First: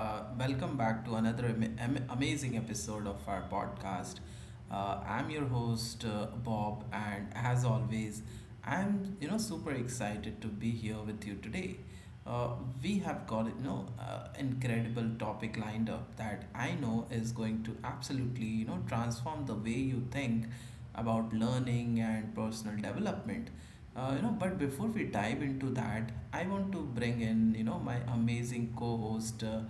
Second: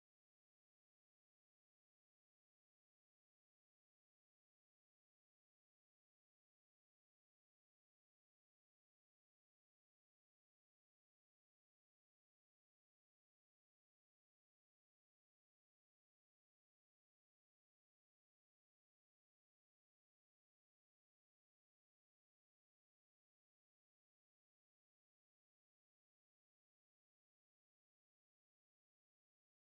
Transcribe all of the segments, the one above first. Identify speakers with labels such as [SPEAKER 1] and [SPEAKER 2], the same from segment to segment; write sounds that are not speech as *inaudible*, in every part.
[SPEAKER 1] welcome back to another amazing episode of our podcast. I'm your host Bob, and as always, I'm super excited to be here with you today. Uh, we have got incredible topic lined up that I know is going to absolutely transform the way you think about learning and personal development. But before we dive into that, I want to bring in, my amazing co-host, uh,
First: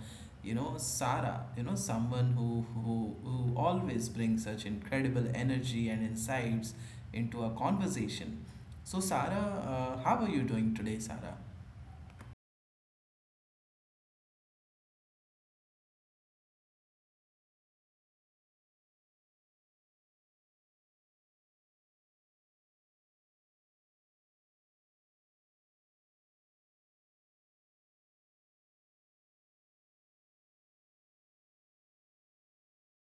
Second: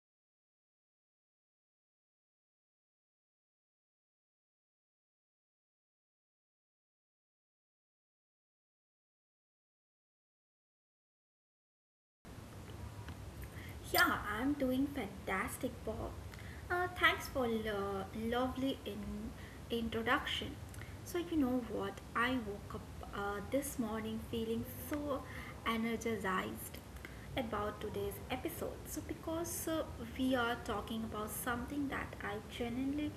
[SPEAKER 1] you know, Sara, someone who always brings such incredible energy and insights into a conversation. So, Sara, how are you doing today, Sara?
[SPEAKER 2] Yeah, I'm doing fantastic, Bob. Thanks for lovely introduction. So you know what? I woke up this morning feeling so energized about today's episode. Because we are talking about something that I genuinely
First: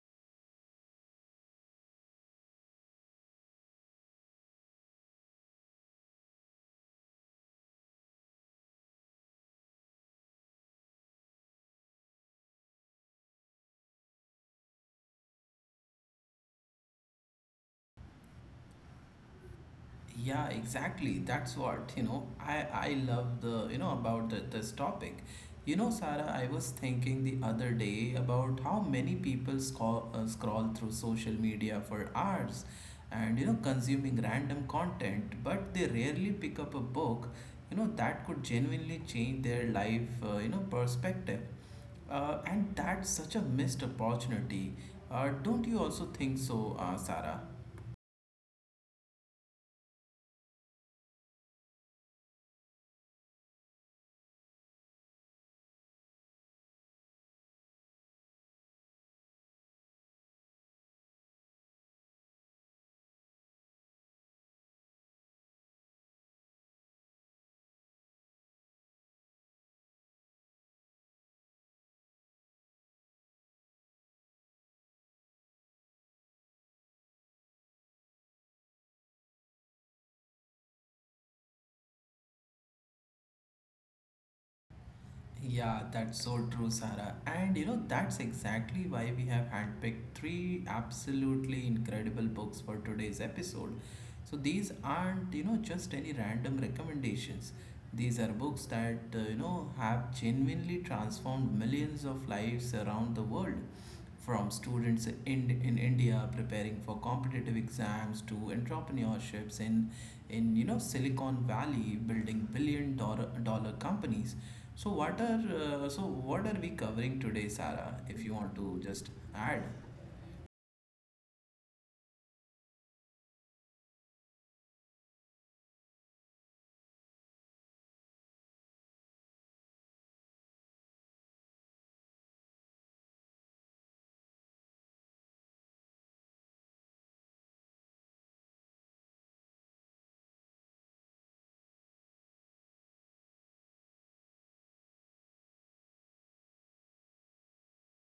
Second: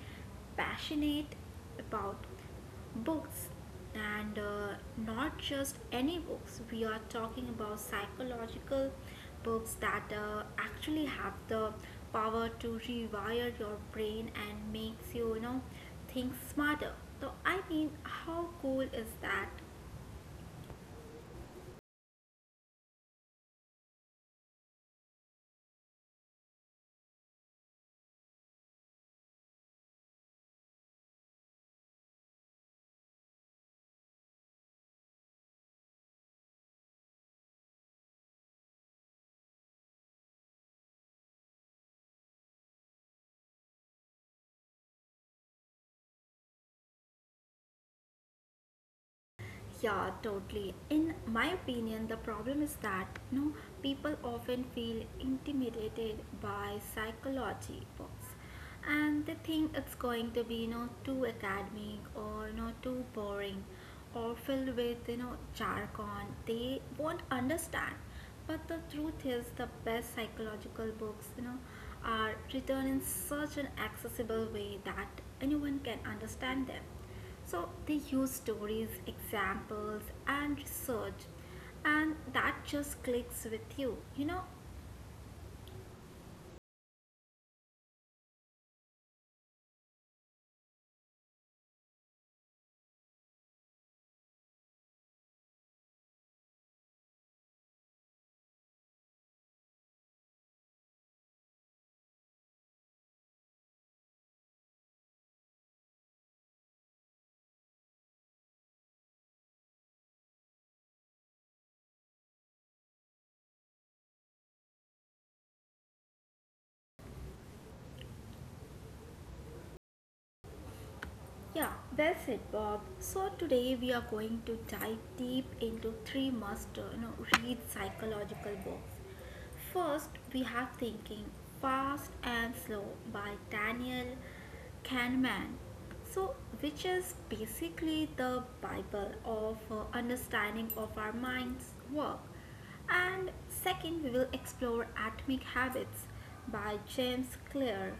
[SPEAKER 2] passionate about: books. And not just any books, we are talking about psychological books that actually have the power to rewire your brain and makes you, you know, think smarter. So I mean, how cool is that?
[SPEAKER 1] Yeah, exactly. That's what, I love the, this topic. You know, Sarah, I was thinking the other day about how many people scroll through social media for hours and, consuming random content, but they rarely pick up a book, that could genuinely change their life perspective. And that's such a missed opportunity. Don't you also think so, Sarah?
[SPEAKER 2] Yeah, totally. In my opinion, the problem is that, you know, people often feel intimidated by psychology books, and they think it's going to be, you know, too academic or, you know, too boring, or filled with, you know, jargon they won't understand. But the truth is, the best psychological books, you know, are written in such an accessible way that anyone can understand them. So they use stories, examples, and research, and that just clicks with you, you know?
[SPEAKER 1] Yeah, that's so true, Sarah. And you know, that's exactly why we have handpicked three absolutely incredible books for today's episode. So these aren't, just any random recommendations. These are books that, have genuinely transformed millions of lives around the world, from students in India preparing for competitive exams to entrepreneurships in Silicon Valley building billion dollar companies. So what are we covering today, Sarah? If you want to just add.
[SPEAKER 2] Yeah, well said, Bob. So today we are going to dive deep into three must you know, read psychological books. First, we have Thinking Fast and Slow by Daniel Kahneman, So, which is basically the Bible of understanding of our mind's work. And second, we will explore Atomic Habits by James Clear,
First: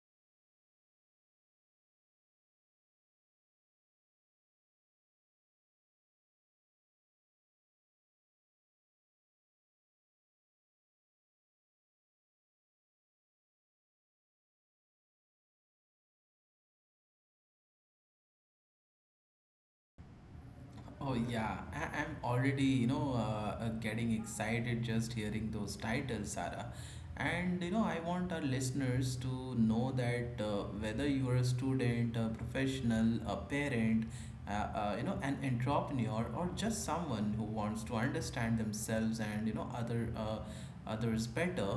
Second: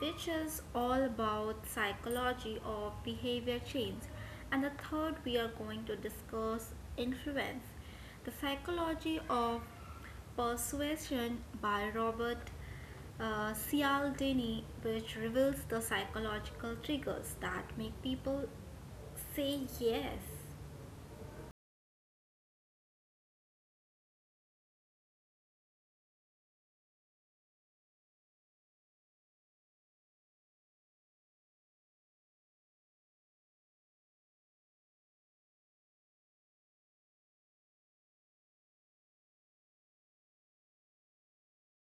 [SPEAKER 2] which is all about psychology of behavior change. And the third, we are going to discuss Influence, the Psychology of Persuasion by Robert Cialdini, which reveals the psychological triggers that make people say yes.
[SPEAKER 1] Oh yeah, I'm already getting excited just hearing those titles, Sarah. And you know I want our listeners to know that whether you are a student, a professional, a parent, an entrepreneur, or just someone who wants to understand themselves and others better,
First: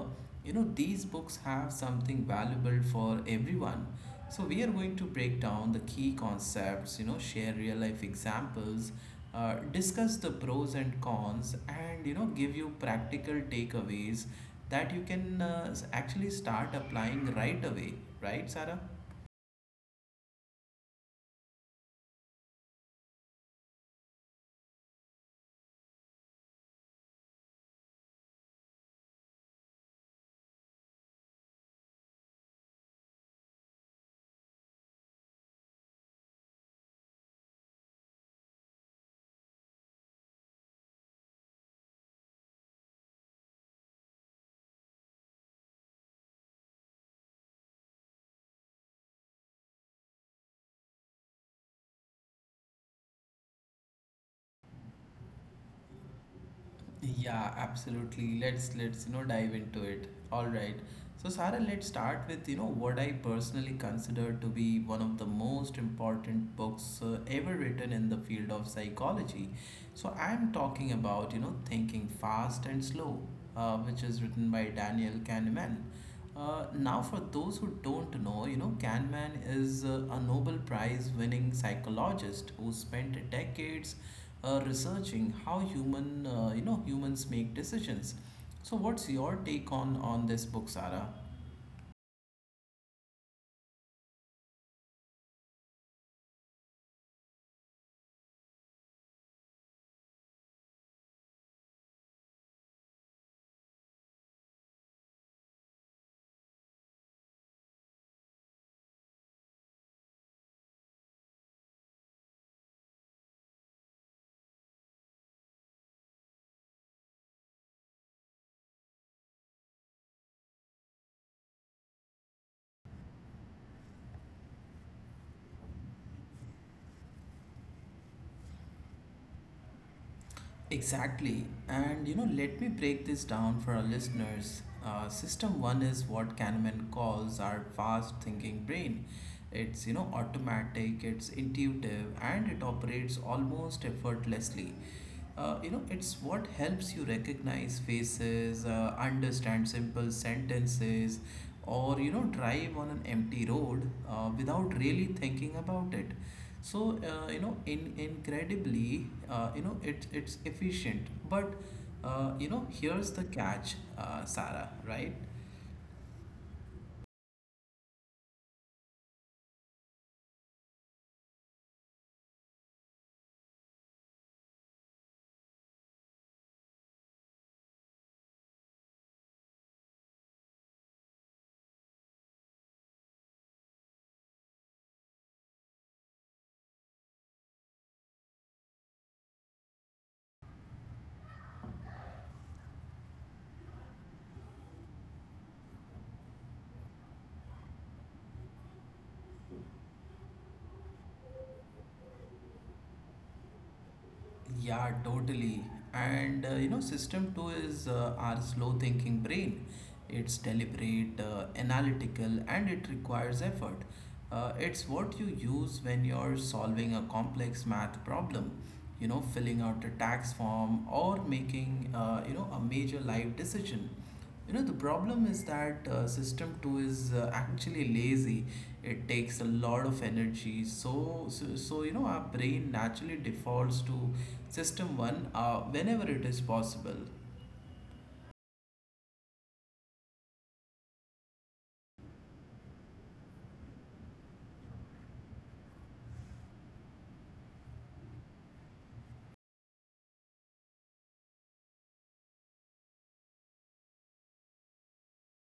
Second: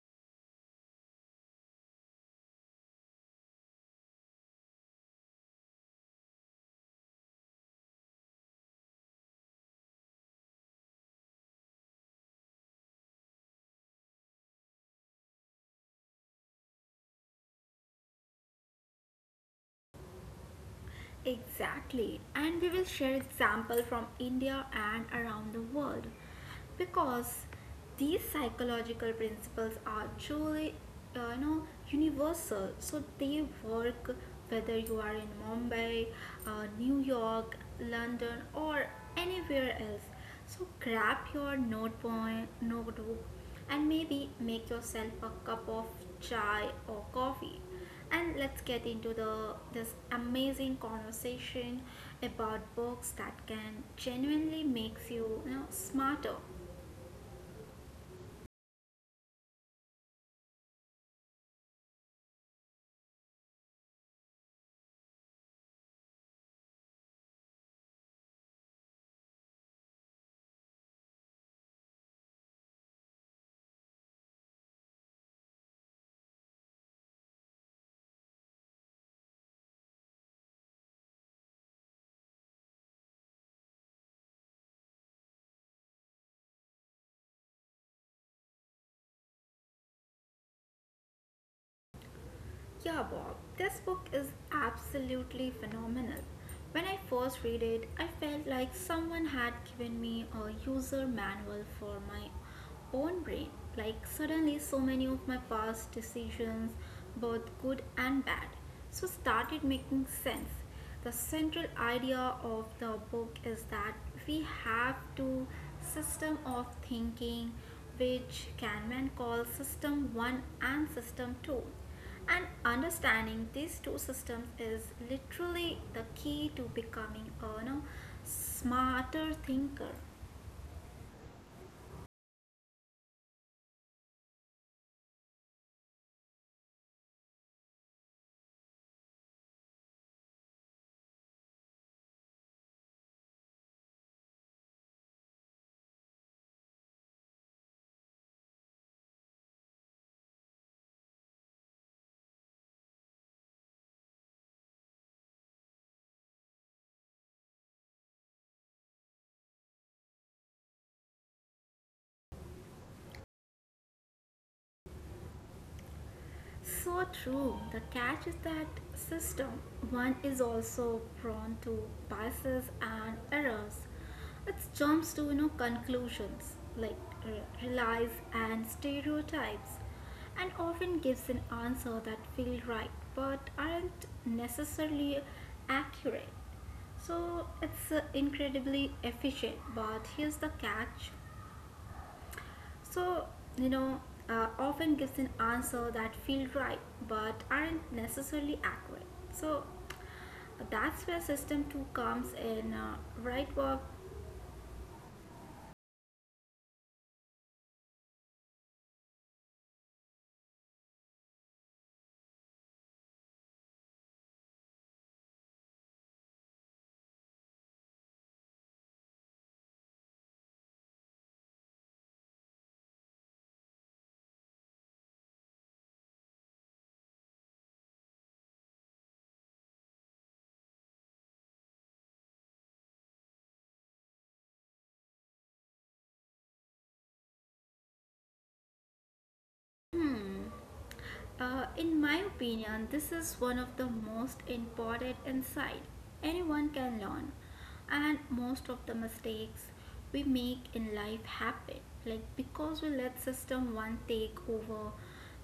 [SPEAKER 1] you know these books have something valuable for everyone. So we are going to break down the key concepts, share real life examples, discuss the pros and cons and give you practical takeaways that you can actually start applying right away, right Sarah?
[SPEAKER 2] Exactly, and we will share example from India and around the world because these psychological principles are truly you know, universal. So they work whether you are in Mumbai, New York, London or anywhere else. So grab your notebook, and maybe make yourself a cup of chai or coffee, and let's get into the this amazing conversation about books that can genuinely makes you, you know, smarter.
[SPEAKER 1] Yeah, absolutely. Let's dive into it. All right, so Sarah, let's start with what I personally consider to be one of the most important books ever written in the field of psychology. So I'm talking about Thinking Fast and Slow, which is written by Daniel Kahneman. Now, for those who don't know, Kahneman is a Nobel Prize winning psychologist who spent decades researching how humans make decisions. So, what's your take on this book, Sarah?
[SPEAKER 2] Yeah, Bob, this book is absolutely phenomenal. When I first read it, I felt like someone had given me a user manual for my own brain. Like, suddenly, so many of my past decisions, both good and bad, so started making sense. The central idea of the book is that we have two system of thinking, which Kahneman calls system 1 and system 2, and understanding these two systems is literally the key to becoming a, you know, smarter thinker.
[SPEAKER 1] Exactly. And you know, let me break this down for our listeners. System one is what Kahneman calls our fast thinking brain. It's automatic, it's intuitive, and it operates almost effortlessly. It's what helps you recognize faces, understand simple sentences, or drive on an empty road without really thinking about it. So you know, in Incredibly, it's efficient. But here's the catch, Sarah. Right?
[SPEAKER 2] So true. The catch is that system one is also prone to biases and errors. It jumps to, you know, conclusions like relies and stereotypes, and often gives an answer that feel right but aren't necessarily accurate. So it's incredibly efficient. But here's the catch: so, you know, often gives an answer that feel right but aren't necessarily accurate. So that's where system 2 comes in, right? Work.
[SPEAKER 1] Yeah, totally. And system two is our slow thinking brain. It's deliberate, analytical, and it requires effort. It's what you use when you're solving a complex math problem, filling out a tax form or making a major life decision. You know, the problem is that system 2 is actually lazy. It takes a lot of energy. So our brain naturally defaults to system 1 whenever it is possible.
[SPEAKER 2] Hmm. In my opinion, this is one of the most important insight anyone can learn, and most of the mistakes we make in life happen like because we let system one take over,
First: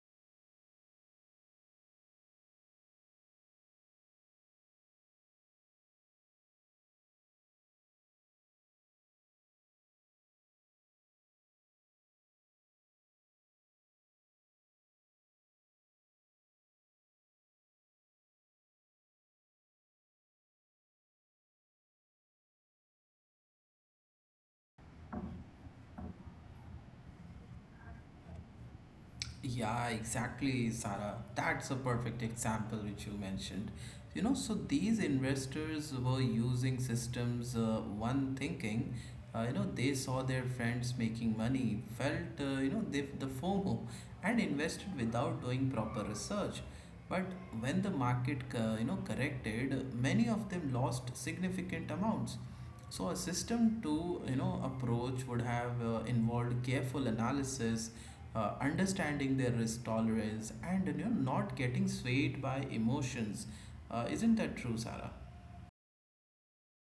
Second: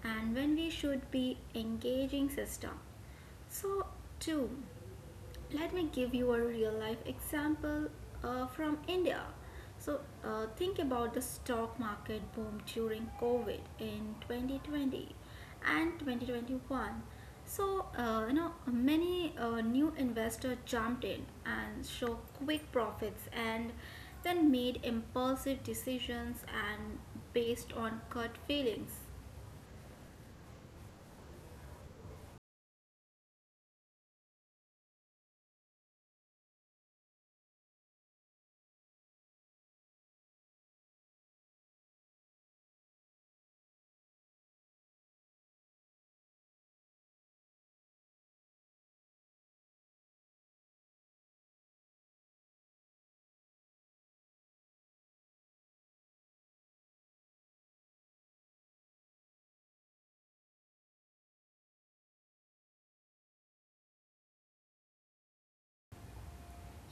[SPEAKER 2] and when we should be engaging system. So, two, let me give you a real life example from India. So, think about the stock market boom during COVID in 2020 and 2021. So, you know, many new investors jumped in and showed quick profits and then made impulsive decisions and based on gut feelings.
[SPEAKER 1] Yeah, exactly, Sarah. That's a perfect example which you mentioned. You know, so these investors were using systems, one thinking, you know, they saw their friends making money, felt, the FOMO, and invested without doing proper research. But when the market, corrected, many of them lost significant amounts. So a system two approach would have involved careful analysis, understanding their risk tolerance and not getting swayed by emotions, isn't that true Sarah?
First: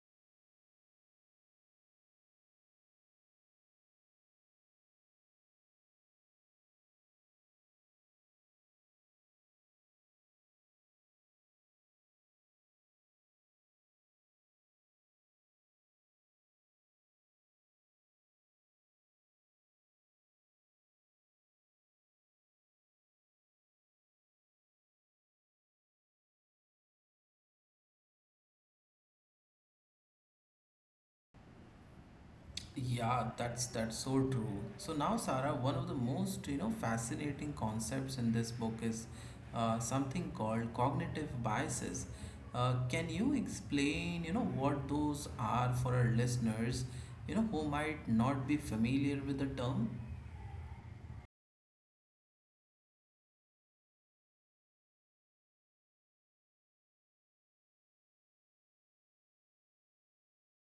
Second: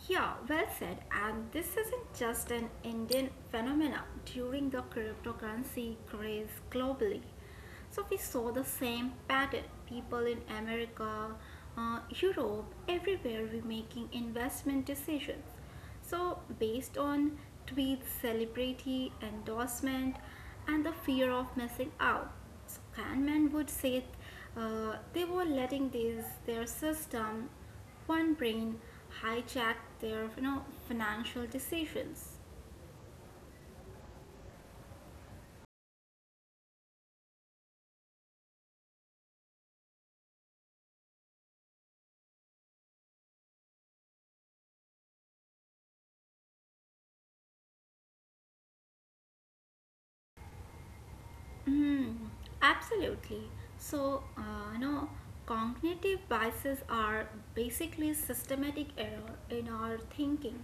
[SPEAKER 2] Yeah, well said. And this isn't just an Indian phenomenon. During the cryptocurrency craze globally, so we saw the same pattern. People in America, Europe, everywhere were making investment decisions. So based on tweets, celebrity endorsement, and the fear of missing out. So Kahneman would say they were letting this their system one brain hijacked their, you know, financial decisions.
[SPEAKER 1] Yeah, that's so true. So now Sarah, one of the most fascinating concepts in this book is something called cognitive biases. Can you explain what those are for our listeners who might not be familiar with the term?
[SPEAKER 2] Mm, absolutely. So, you know, cognitive biases are basically systematic error in our thinking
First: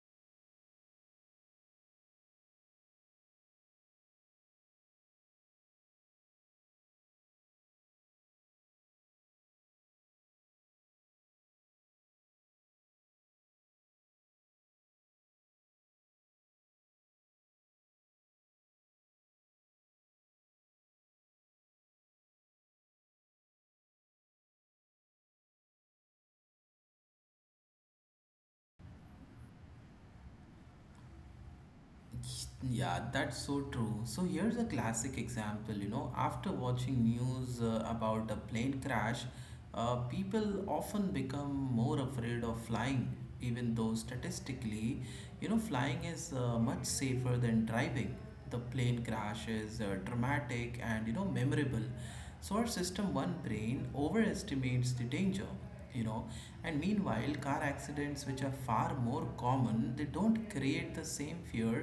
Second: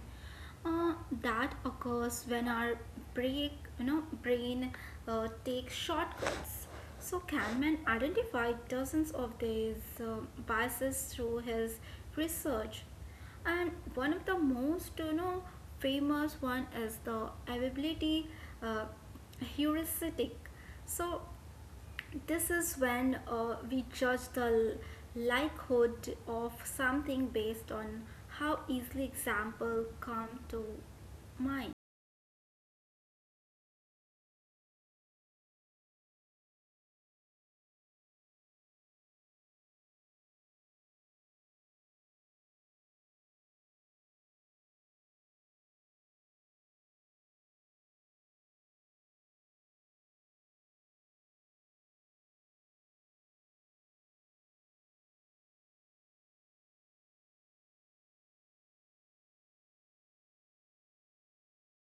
[SPEAKER 2] uh, that occurs when our break, brain takes shortcuts. So Kahneman identified dozens of these biases through his research. And one of the most, you know, famous one is the availability uh, heuristic. So this is when, we judge the likelihood of something based on how easily example come to mind.
[SPEAKER 1] Yeah, that's so true. So here's a classic example. You know, after watching news about a plane crash, people often become more afraid of flying, even though statistically, flying is much safer than driving. The plane crash is dramatic and memorable, so our system one brain overestimates the danger, you know. And meanwhile car accidents, which are far more common, they don't create the same fear,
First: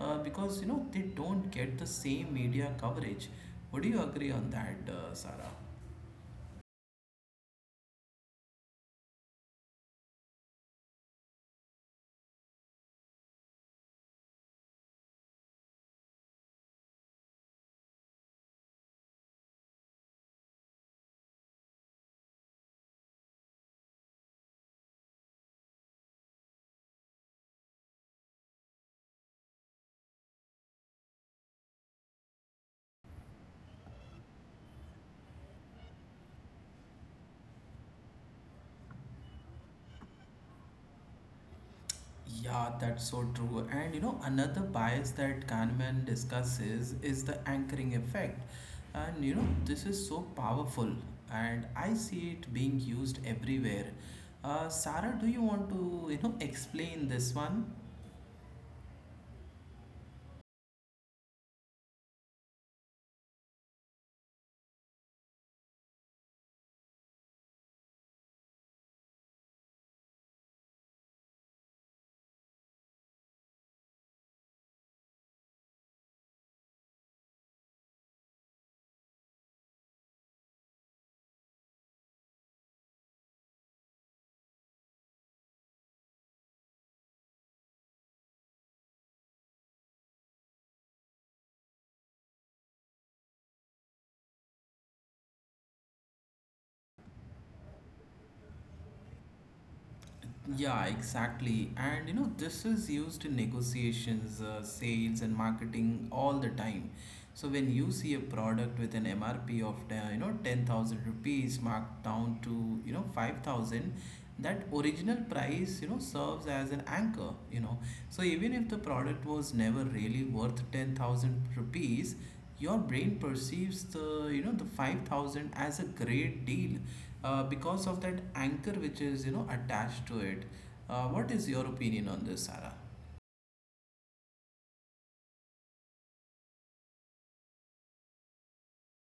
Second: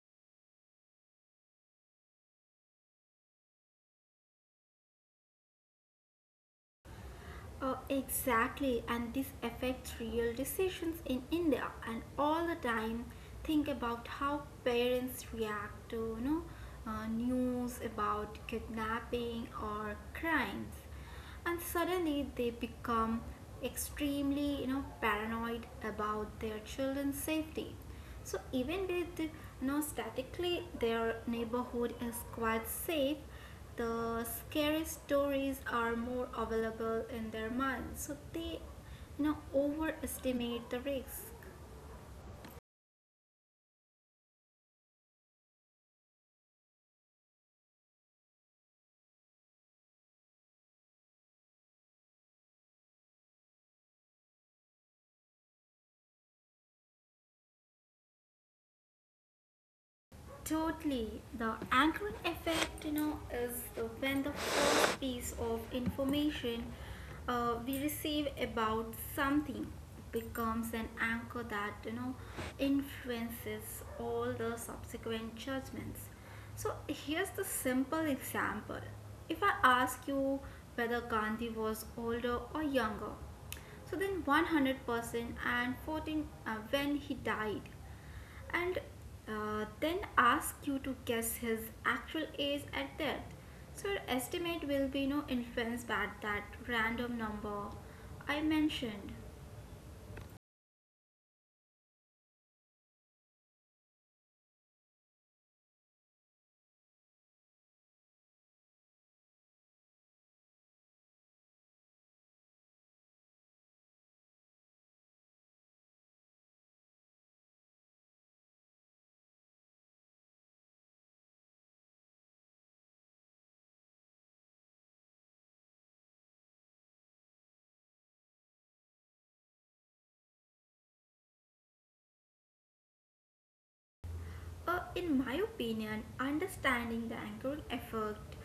[SPEAKER 1] because they don't get the same media coverage. Would you agree on that, Sarah?
[SPEAKER 2] Exactly, and this affects real decisions in India. And all the time, think about how parents react to, you know, news about kidnapping or crimes, and suddenly they become extremely, you know, paranoid about their children's safety. So even with you know statically their neighborhood is quite safe, the scary stories are more available in their minds, so they, you know, overestimate the risks.
[SPEAKER 1] Yeah, that's so true. And you know, another bias that Kahneman discusses is the anchoring effect. And you know, this is so powerful, and I see it being used everywhere. Sarah, do you want to, explain this one?
[SPEAKER 2] Totally. The anchoring effect, you know, is when the first piece of information we receive about something becomes an anchor that, you know, influences all the subsequent judgments. So here's the simple example. If I ask you whether Gandhi was older or younger, so then 100% and 14 when he died, and then ask you to guess his actual age at death. So your estimate will be no influenced by that random number I mentioned.
[SPEAKER 1] Yeah, exactly. And you know, this is used in negotiations, sales, and marketing all the time. So when you see a product with an MRP of 10,000 rupees marked down to 5,000, that original price serves as an anchor, you know. So even if the product was never really worth 10,000 rupees, your brain perceives the you know the 5,000 as a great deal, because of that anchor which is attached to it. What is your opinion on this, Sarah?
[SPEAKER 2] In my opinion, understanding the anchoring effect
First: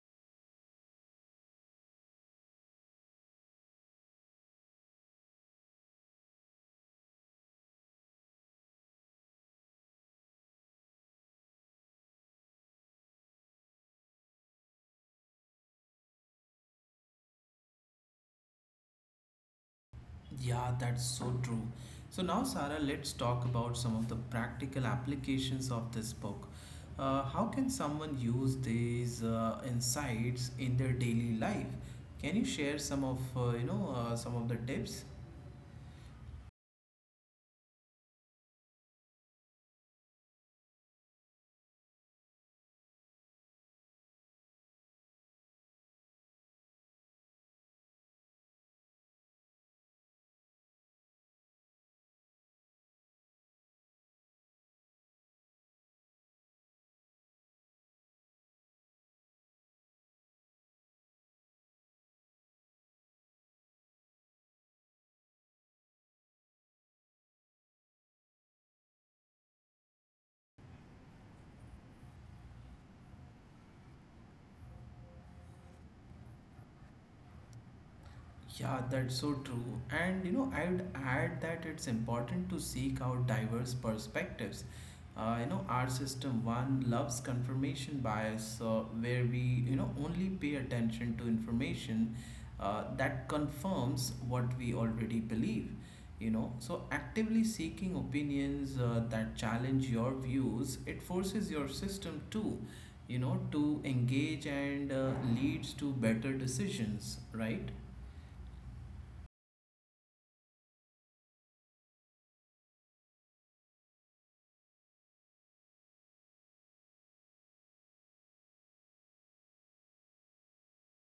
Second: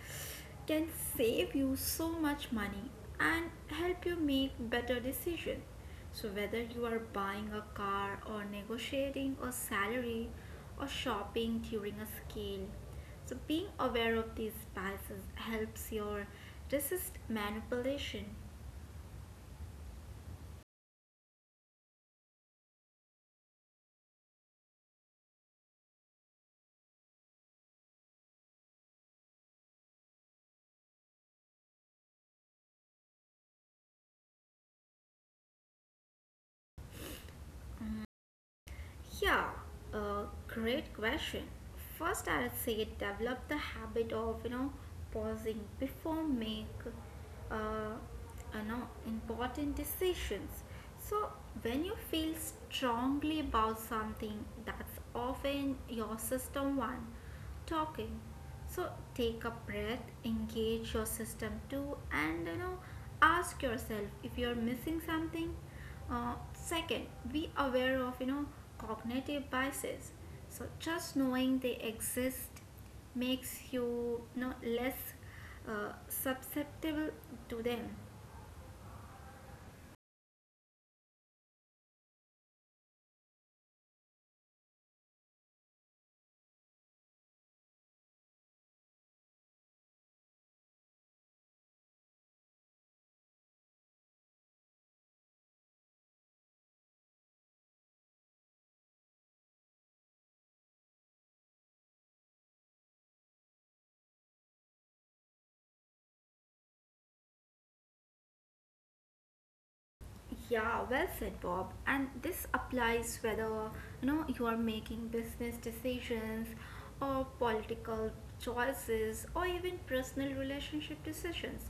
[SPEAKER 2] can save you so much money and help you make better decisions. So, whether you are buying a car or negotiating a salary or shopping during a sale, so being aware of these biases helps your resist manipulation.
[SPEAKER 1] Yeah, that's so true. So now Sarah, let's talk about some of the practical applications of this book. How can someone use these insights in their daily life? Can you share some of some of the tips?
[SPEAKER 2] Yeah, a great question. First, I'll say develop the habit of, you know, pausing before make uh, important decisions. So when you feel strongly about something, that's often your system one talking. So take a breath, engage your system too, and, you know, ask yourself if you're missing something. Second, be aware of, you know, cognitive biases. So just knowing they exist makes you, you know, less susceptible to them.
[SPEAKER 1] Yeah, that's so true. And you know, I would add that it's important to seek out diverse perspectives. Our system one loves confirmation bias, where we only pay attention to information that confirms what we already believe. You know, so actively seeking opinions that challenge your views, it forces your system to, to engage and leads to better decisions, right?
[SPEAKER 2] Yeah, well said, Bob. And this applies whether you know you are making business decisions or political choices or even personal relationship decisions.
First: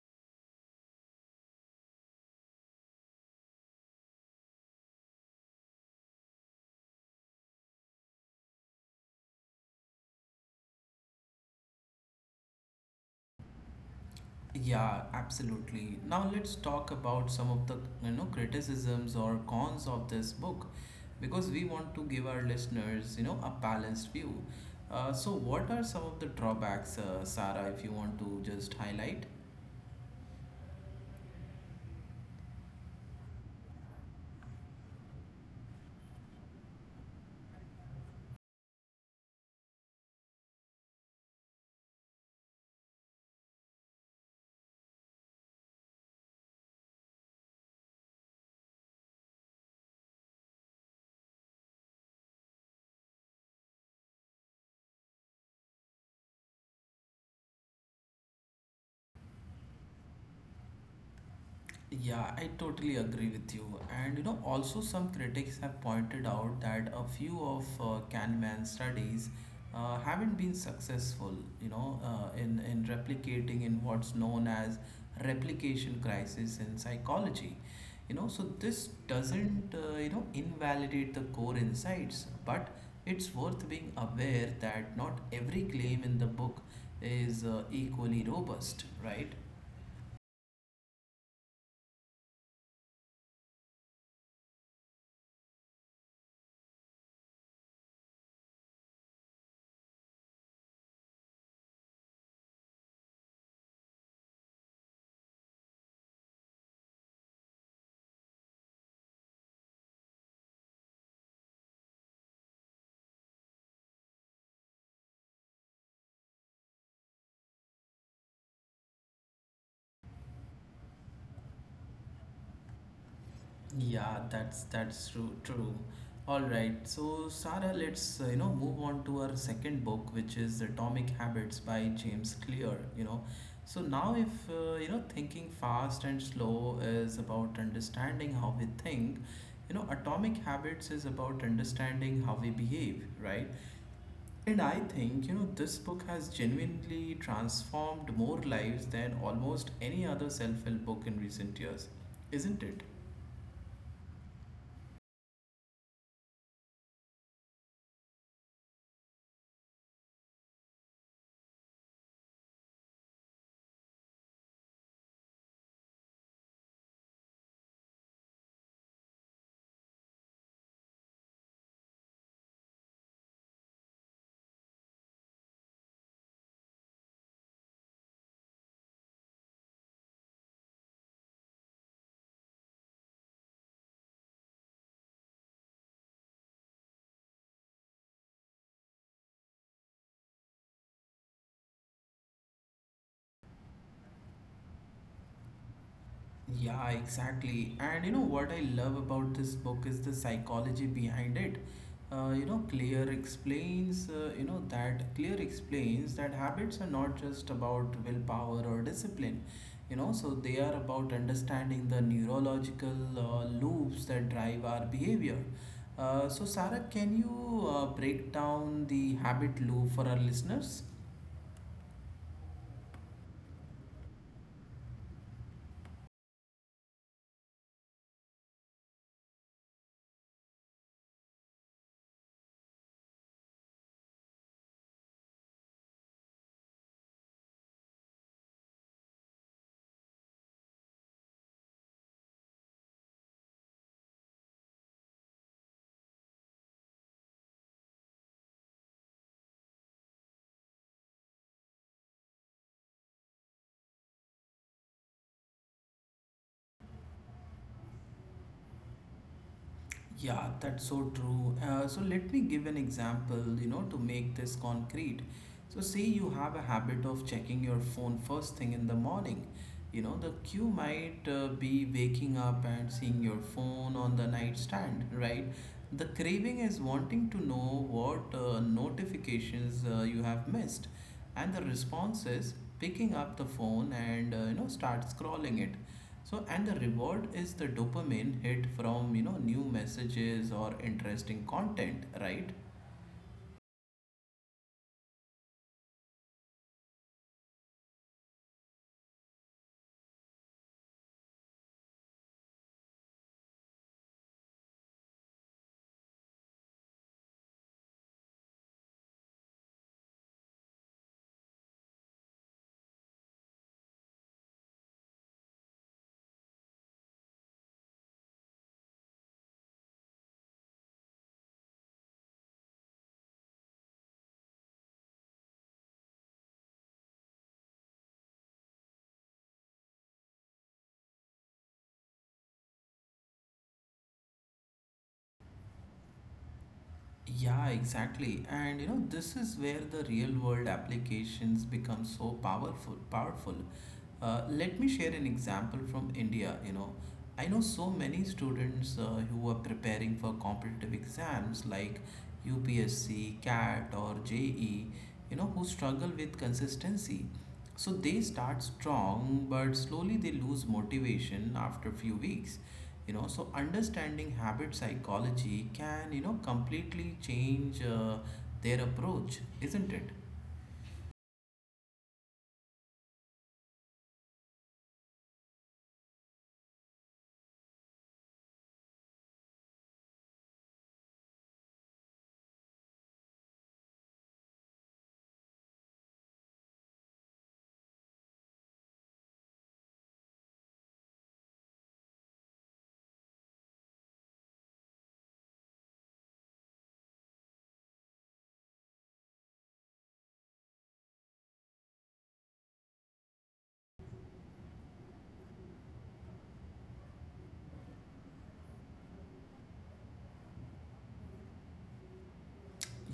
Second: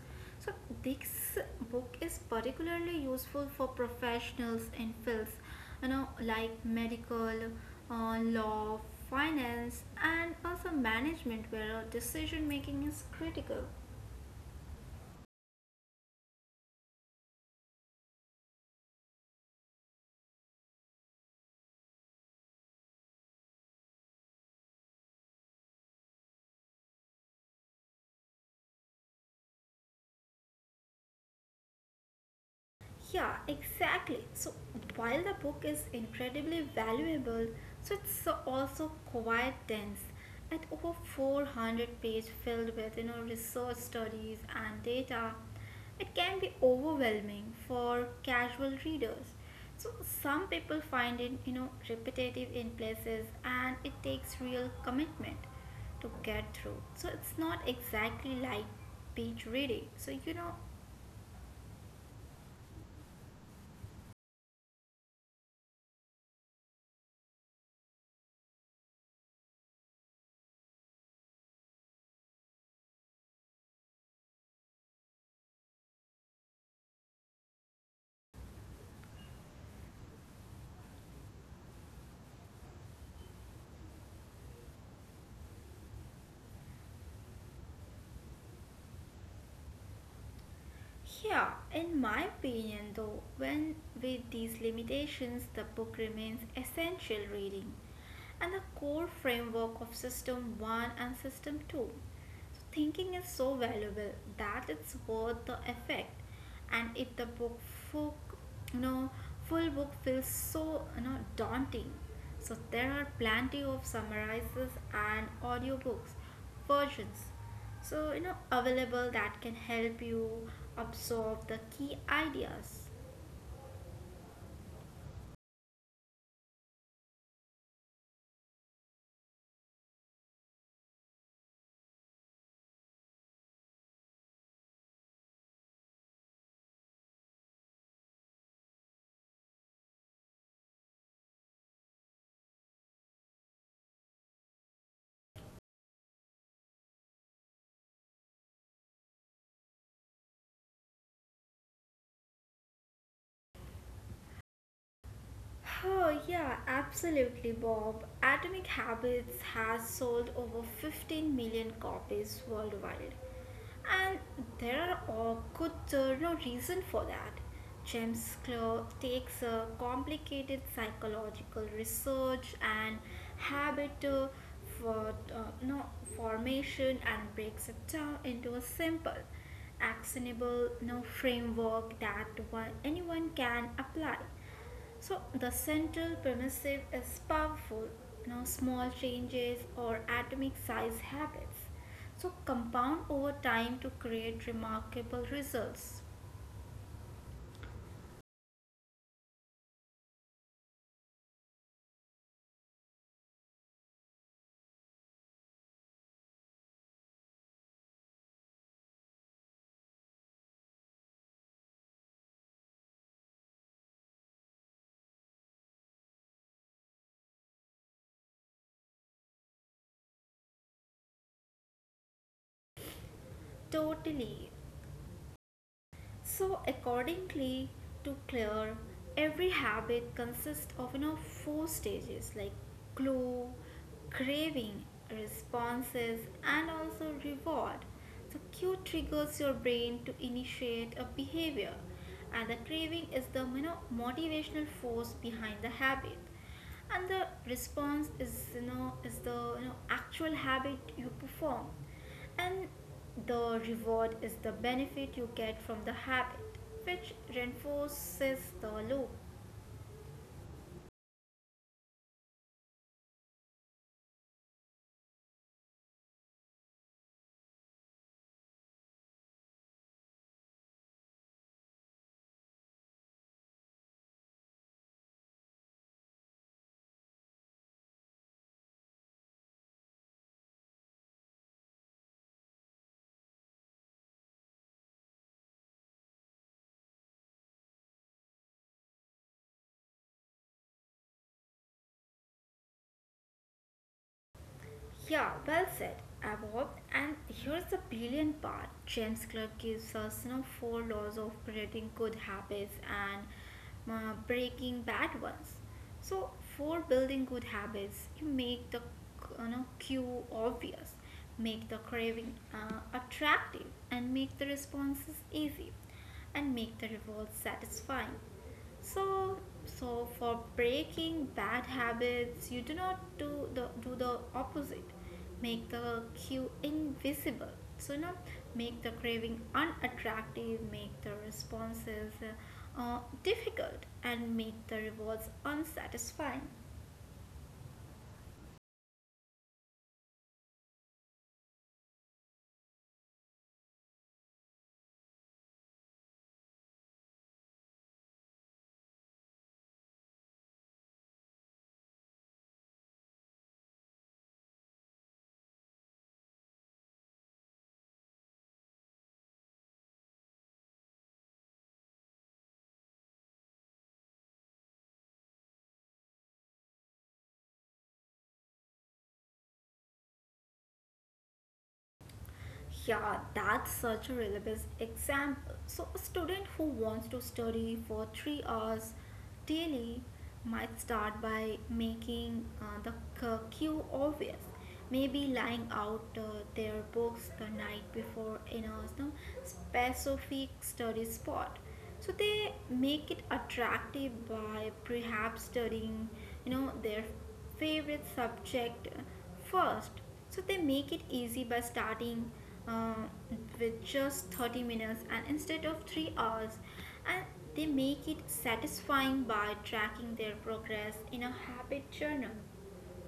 [SPEAKER 2] So this book is particularly useful for professionals in fields, you know, like medical, law, finance, and also management, where decision making is critical.
[SPEAKER 1] Yeah, absolutely. Now let's talk about some of the criticisms or cons of this book, because we want to give our listeners a balanced view. So, what are some of the drawbacks, Sarah, if you want to just highlight?
[SPEAKER 2] Yeah, exactly. So while the book is incredibly valuable, so also quite dense at over 400 pages filled with, you know, research studies and data. It can be overwhelming for casual readers. So some people find it, you know, repetitive in places, and it takes real commitment to get through. So it's not exactly like beach reading. So you know.
[SPEAKER 1] Yeah, I totally agree with you. And you know, also some critics have pointed out that a few of Kahneman's studies haven't been successful, in replicating in what's known as replication crisis in psychology. You know, so this doesn't, invalidate the core insights, but it's worth being aware that not every claim in the book is equally robust, right?
[SPEAKER 2] Yeah, in my opinion, though, when with these limitations, the book remains essential reading, and the core framework of System 1 and System 2. So thinking is so valuable that it's worth the effect, and if the book full, you know, full book feels so, you know, daunting, so there are plenty of summarizes and audiobooks versions so, you know, available that can help you absorb the key ideas.
[SPEAKER 1] Yeah, true. All right, so Sarah, let's move on to our second book, which is Atomic Habits by James Clear. You know, so now if Thinking Fast and Slow is about understanding how we think, Atomic Habits is about understanding how we behave, right? And I think this book has genuinely transformed more lives than almost any other self-help book in recent years, isn't it?
[SPEAKER 2] Oh, yeah, absolutely, Bob. Atomic Habits has sold over 15 million copies worldwide. And there are a good no reason for that. James Clear takes a complicated psychological research and habit for no formation and breaks it down into a simple, actionable no framework that one, anyone can apply. So the central permissive is powerful. Now small changes or atomic size habits. So compound over time to create remarkable results.
[SPEAKER 1] Yeah, exactly. And you know what I love about this book is the psychology behind it. You know, Clear explains, you know, that Clear explains that habits are not just about willpower or discipline. You know, so they are about understanding the neurological loops that drive our behavior. So, Sarah, can you break down the habit loop for our listeners?
[SPEAKER 2] Totally. So, accordingly to Claire, every habit consists of, you know, four stages like clue, craving, responses, and also reward. So, cue triggers your brain to initiate a behavior, and the craving is the, you know, motivational force behind the habit. And the response is, you know, is the, you know, actual habit you perform, and the reward is the benefit you get from the habit, which reinforces the loop.
[SPEAKER 1] Yeah, that's so true. So let me give an example, to make this concrete. So say you have a habit of checking your phone first thing in the morning. You know, the cue might be waking up and seeing your phone on the nightstand, right? The craving is wanting to know what notifications you have missed, and the response is picking up the phone and start scrolling it. So, and the reward is the dopamine hit from, new messages or interesting content, right?
[SPEAKER 2] Yeah, well said, Abbott. And here's the brilliant part: James Clerk gives us, you know, four laws of creating good habits and breaking bad ones. So, for building good habits, you make the, you know, cue obvious, make the craving attractive, and make the responses easy, and make the reward satisfying. So, for breaking bad habits, you do not do the opposite. Make the cue invisible. So, you know, make the craving unattractive, make the responses difficult, and make the rewards unsatisfying.
[SPEAKER 1] Yeah, exactly. And you know, this is where the real world applications become so powerful. Let me share an example from India, you know. I know so many students who are preparing for competitive exams like UPSC, CAT or JE, who struggle with consistency. So they start strong, but slowly they lose motivation after few weeks. So understanding habit psychology can, you know, completely change their approach, isn't it?
[SPEAKER 2] Yeah, that's such a reliable example. So, a student who wants to study for 3 hours daily might start by making the cue obvious. Maybe lying out their books the night before in a you specific study spot. So they make it attractive by perhaps studying, you know, their favorite subject first. So they make it easy by starting, uh, with just 30 minutes and instead of 3 hours, and they make it satisfying by tracking their progress in a habit journal.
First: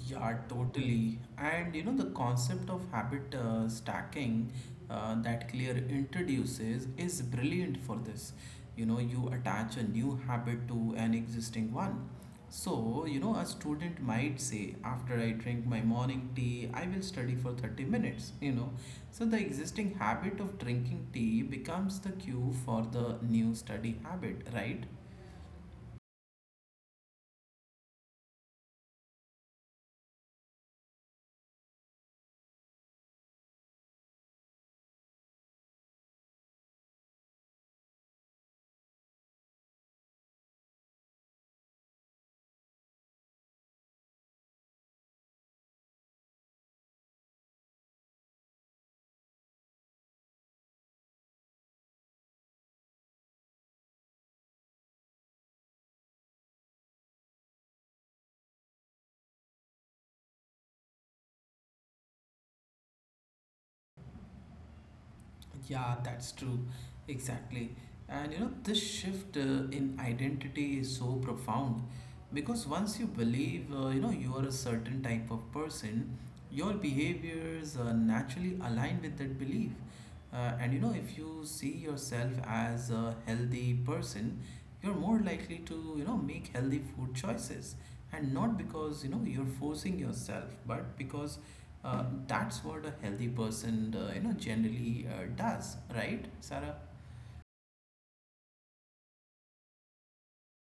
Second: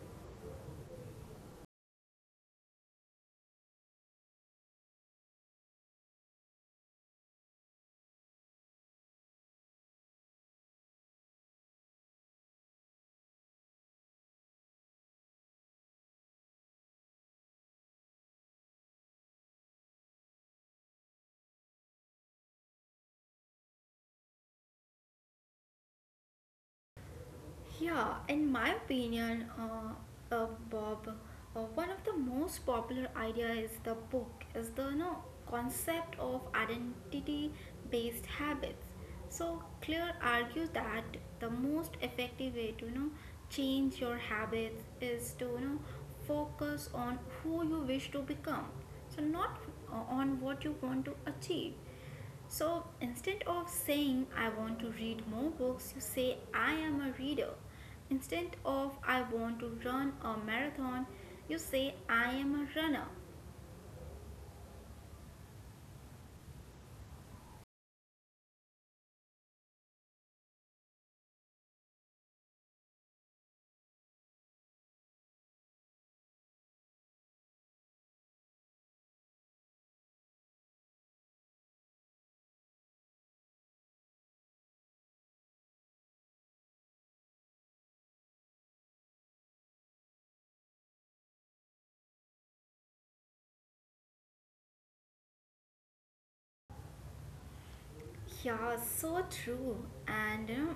[SPEAKER 1] Yeah, totally. And you know, the concept of habit stacking that Clear introduces is brilliant for this. You know, you attach a new habit to an existing one. So, you know, a student might say, after I drink my morning tea, I will study for 30 minutes, you know. So, the existing habit of drinking tea becomes the cue for the new study habit, right?
[SPEAKER 2] Yeah, in my opinion, Bob, one of the most popular idea is the book is the, you know, concept of identity-based habits. So Clear argues that the most effective way to change your habits is to focus on who you wish to become. So not on what you want to achieve. So instead of saying I want to read more books, you say I am a reader. Instead of I want to run a marathon, you say I am a runner.
[SPEAKER 1] Yeah, that's true. Exactly. And you know, this shift in identity is so profound because once you believe, you know, you are a certain type of person, your behaviors naturally align with that belief. And you know, if you see yourself as a healthy person, you're more likely to, you know, make healthy food choices. And not because, you know, you're forcing yourself, but because that's what a healthy person, you know, generally does, right, Sarah?
[SPEAKER 2] Yeah, so true. And you know,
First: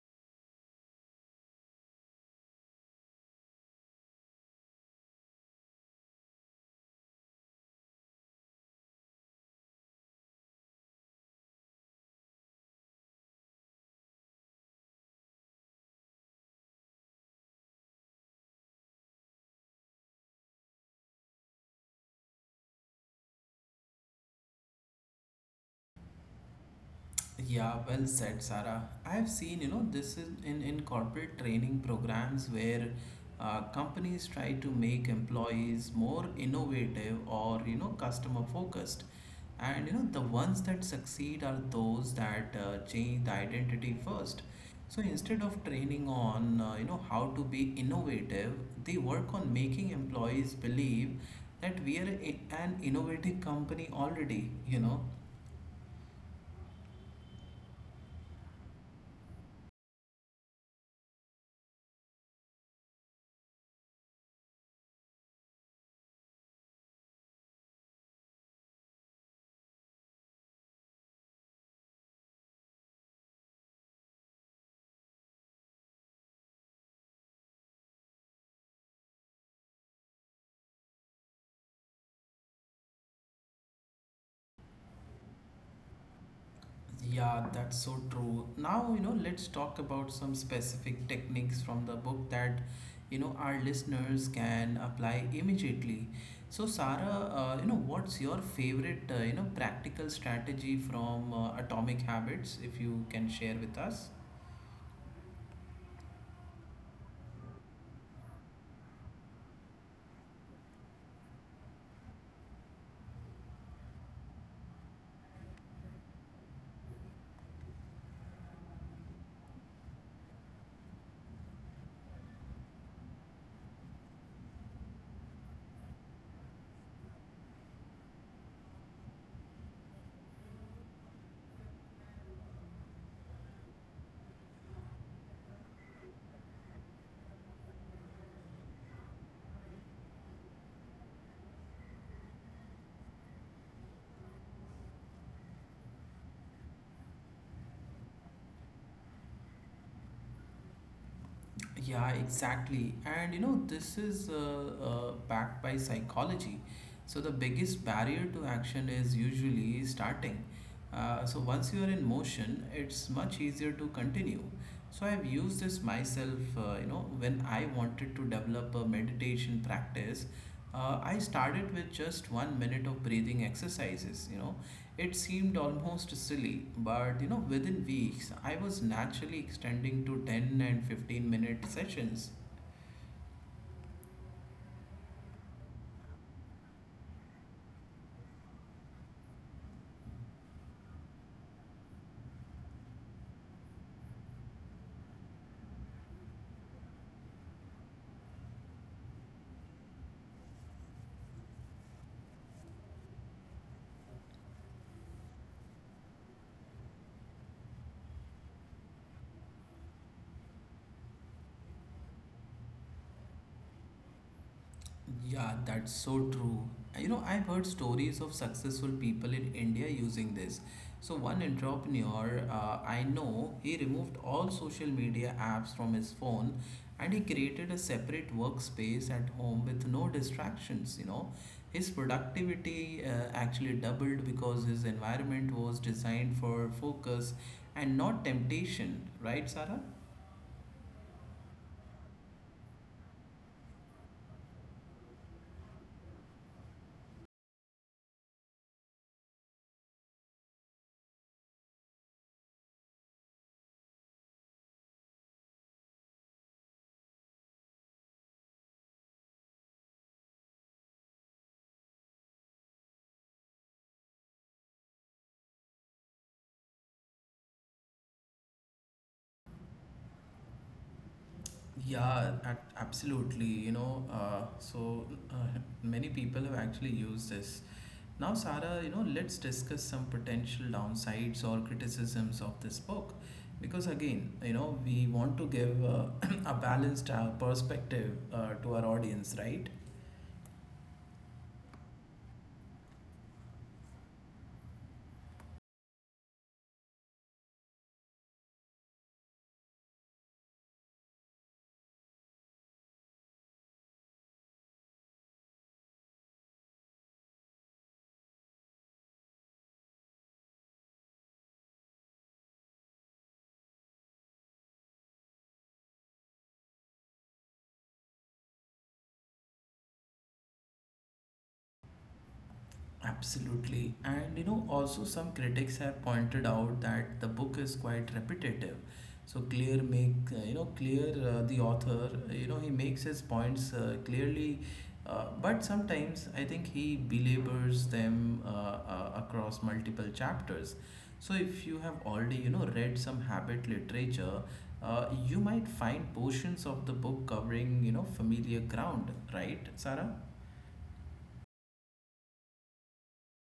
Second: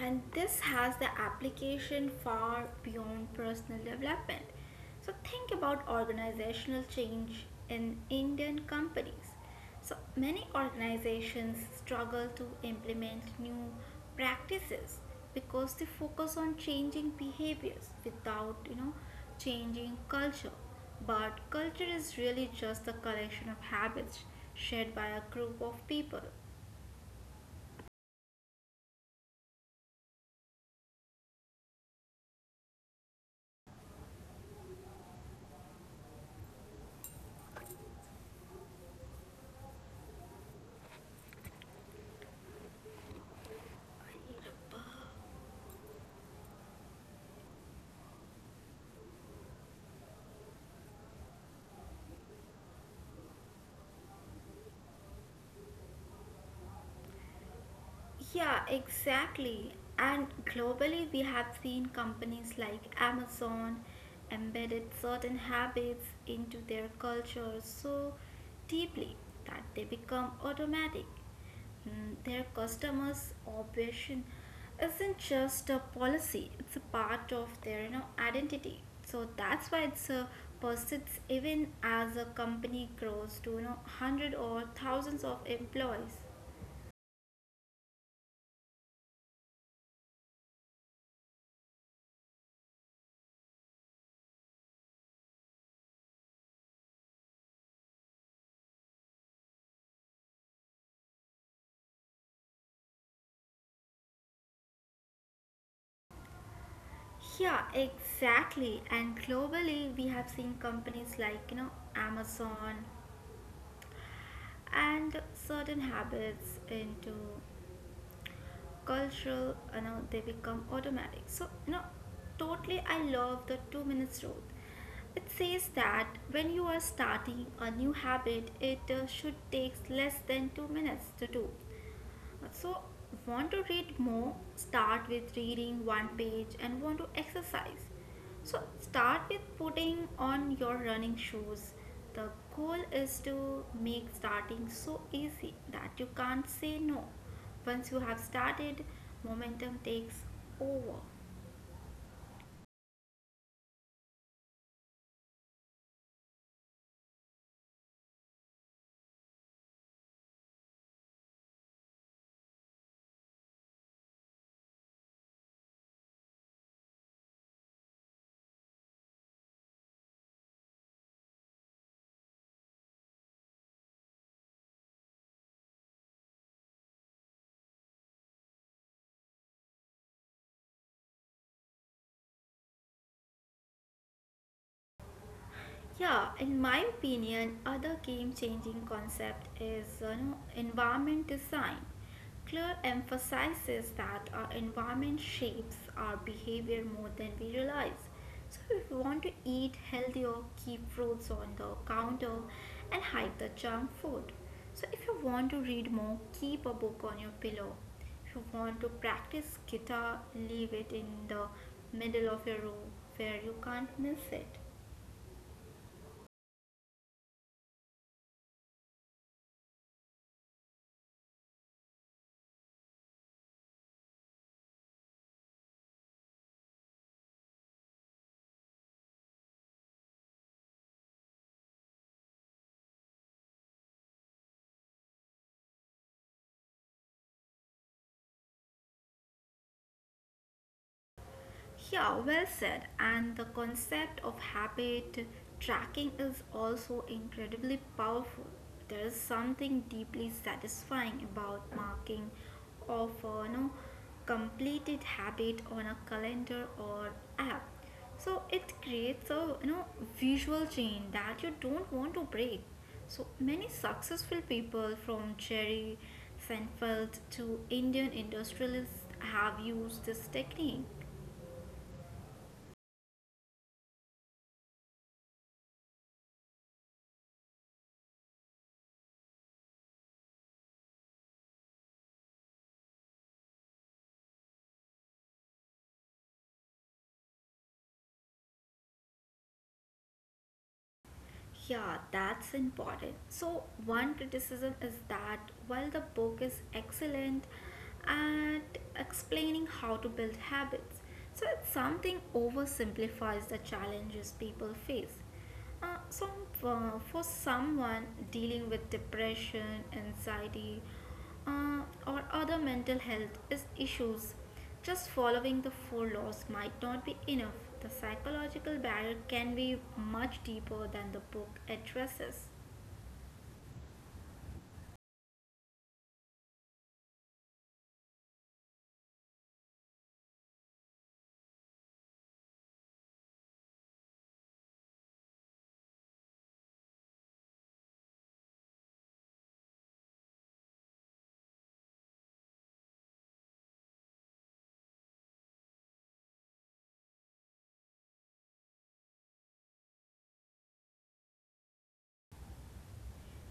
[SPEAKER 2] and this has the application far beyond personal development. So think about organizational change in Indian companies. So many organizations struggle to implement new practices because they focus on changing behaviors without, changing culture. But culture is really just the collection of habits shared by a group of people.
[SPEAKER 1] Yeah, well said, Sarah. I have seen, you know, this is in corporate training programs where companies try to make employees more innovative or, you know, customer focused. And, you know, the ones that succeed are those that change the identity first. So instead of training on, you know, how to be innovative, they work on making employees believe that we are an innovative company already, you know.
[SPEAKER 2] Yeah, exactly. And globally, we have seen companies like Amazon embedded certain habits into their culture so deeply that they become automatic. Mm, Their customers' obsession isn't just a policy, it's a part of their identity. So that's why it's persists even as a company grows to hundred or thousands of employees.
[SPEAKER 1] Yeah, that's so true. Now, you know, let's talk about some specific techniques from the book that, you know, our listeners can apply immediately. So, Sarah, you know, what's your favorite, you know, practical strategy from Atomic Habits, if you can share with us?
[SPEAKER 2] Yeah, exactly. And globally, we have seen companies like, Amazon and certain habits into cultural, they become automatic. So, totally I love the 2 minutes rule. It says that when you are starting a new habit, it should take less than 2 minutes to do. So, want to read more? Start with reading one page and want to exercise. So, start with putting on your running shoes. The goal is to make starting so easy that you can't say no. Once you have started, momentum takes over.
[SPEAKER 1] Yeah, exactly. And you know, this is backed by psychology. So, the biggest barrier to action is usually starting. So, once you are in motion, it's much easier to continue. So, I've used this myself, you know, when I wanted to develop a meditation practice. I started with just 1 minute of breathing exercises, you know, it seemed almost silly, but you know, within weeks, I was naturally extending to 10 and 15 minute sessions.
[SPEAKER 2] Yeah, in my opinion, other game-changing concept is environment design. Clear emphasizes that our environment shapes our behavior more than we realize. So if we want to eat healthier, keep fruits on the counter and hide the junk food. So if you want to read more, keep a book on your pillow. If you want to practice guitar, leave it in the middle of your room where you can't miss it.
[SPEAKER 1] Yeah, that's so true. You know, I've heard stories of successful people in India using this. So, one entrepreneur I know, he removed all social media apps from his phone and he created a separate workspace at home with no distractions. You know, his productivity actually doubled because his environment was designed for focus and not temptation, right, Sarah?
[SPEAKER 2] Yeah, well said. And the concept of habit tracking is also incredibly powerful. There is something deeply satisfying about marking of completed habit on a calendar or app. So it creates a visual chain that you don't want to break. So many successful people from Jerry Seinfeld to Indian industrialists have used this technique.
[SPEAKER 1] Yeah, at absolutely. You know, many people have actually used this. Now, Sarah, you know, let's discuss some potential downsides or criticisms of this book. Because again, you know, we want to give *clears throat* a balanced perspective to our audience, right?
[SPEAKER 2] Yeah, that's important. So, one criticism is that while the book is excellent at explaining how to build habits, so it something oversimplifies the challenges people face. So, for someone dealing with depression, anxiety, uh, or other mental health is issues, just following the four laws might not be enough. The psychological barrier can be much deeper than the book addresses.
[SPEAKER 1] Absolutely. And you know, also some critics have pointed out that the book is quite repetitive. So clear make you know clear the author, he makes his points clearly, but sometimes I think he belabors them across multiple chapters. So if you have already, you know, read some habit literature, you might find portions of the book covering, you know, familiar ground, right, Sarah?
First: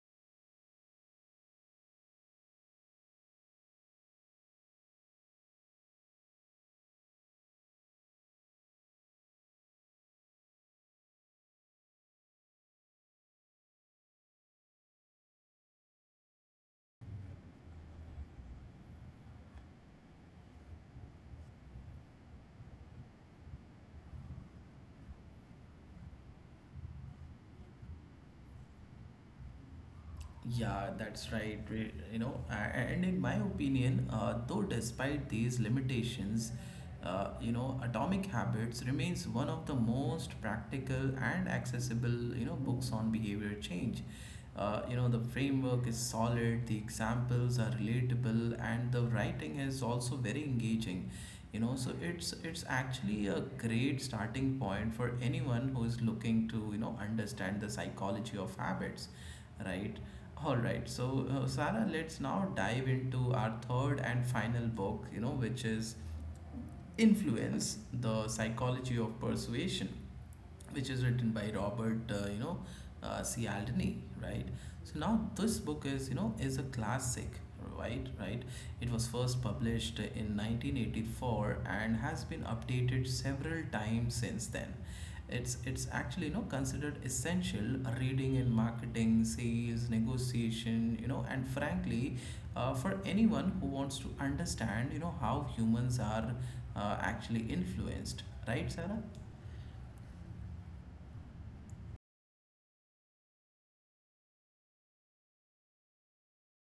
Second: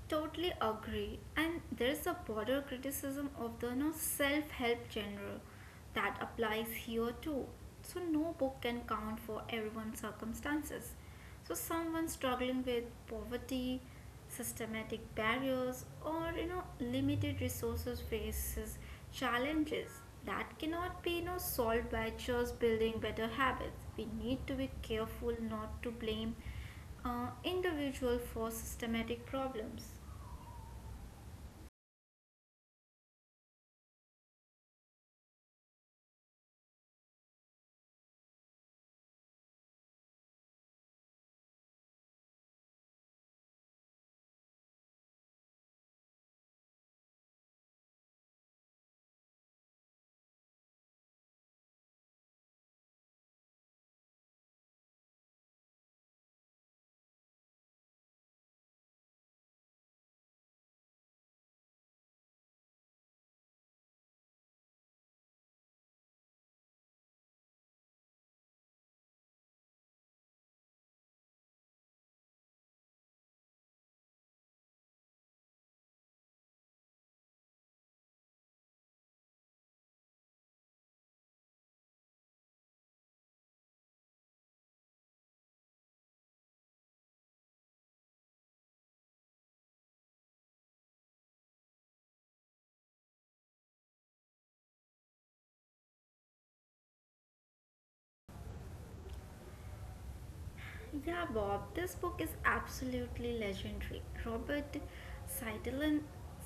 [SPEAKER 2] Totally agree. And there's a broader criticism of the no self help genre that applies here too. So no book can count for everyone's circumstances. So someone struggling with poverty, systematic barriers, or limited resources faces challenges that cannot be solved by just building better habits. We need to be careful not to blame individual for systematic problems.
[SPEAKER 1] Yeah, that's right. You know, and in my opinion, though despite these limitations, you know, Atomic Habits remains one of the most practical and accessible, you know, books on behavior change. You know, the framework is solid, the examples are relatable, and the writing is also very engaging. You know, so it's actually a great starting point for anyone who is looking to, you know, understand the psychology of habits, right? All right, so Sarah, let's now dive into our third and final book, you know, which is Influence: The Psychology of Persuasion, which is written by Robert, C. Aldini, right? So now this book is, you know, is a classic, right? Right. It was first published in 1984 and has been updated several times since then. It's actually, you know, considered essential reading in marketing, sales, negotiation, you know, and frankly, for anyone who wants to understand, you know, how humans are actually influenced, right, Sarah?
[SPEAKER 2] Yeah, Bob, this book is absolutely legendary. Robert Seidelin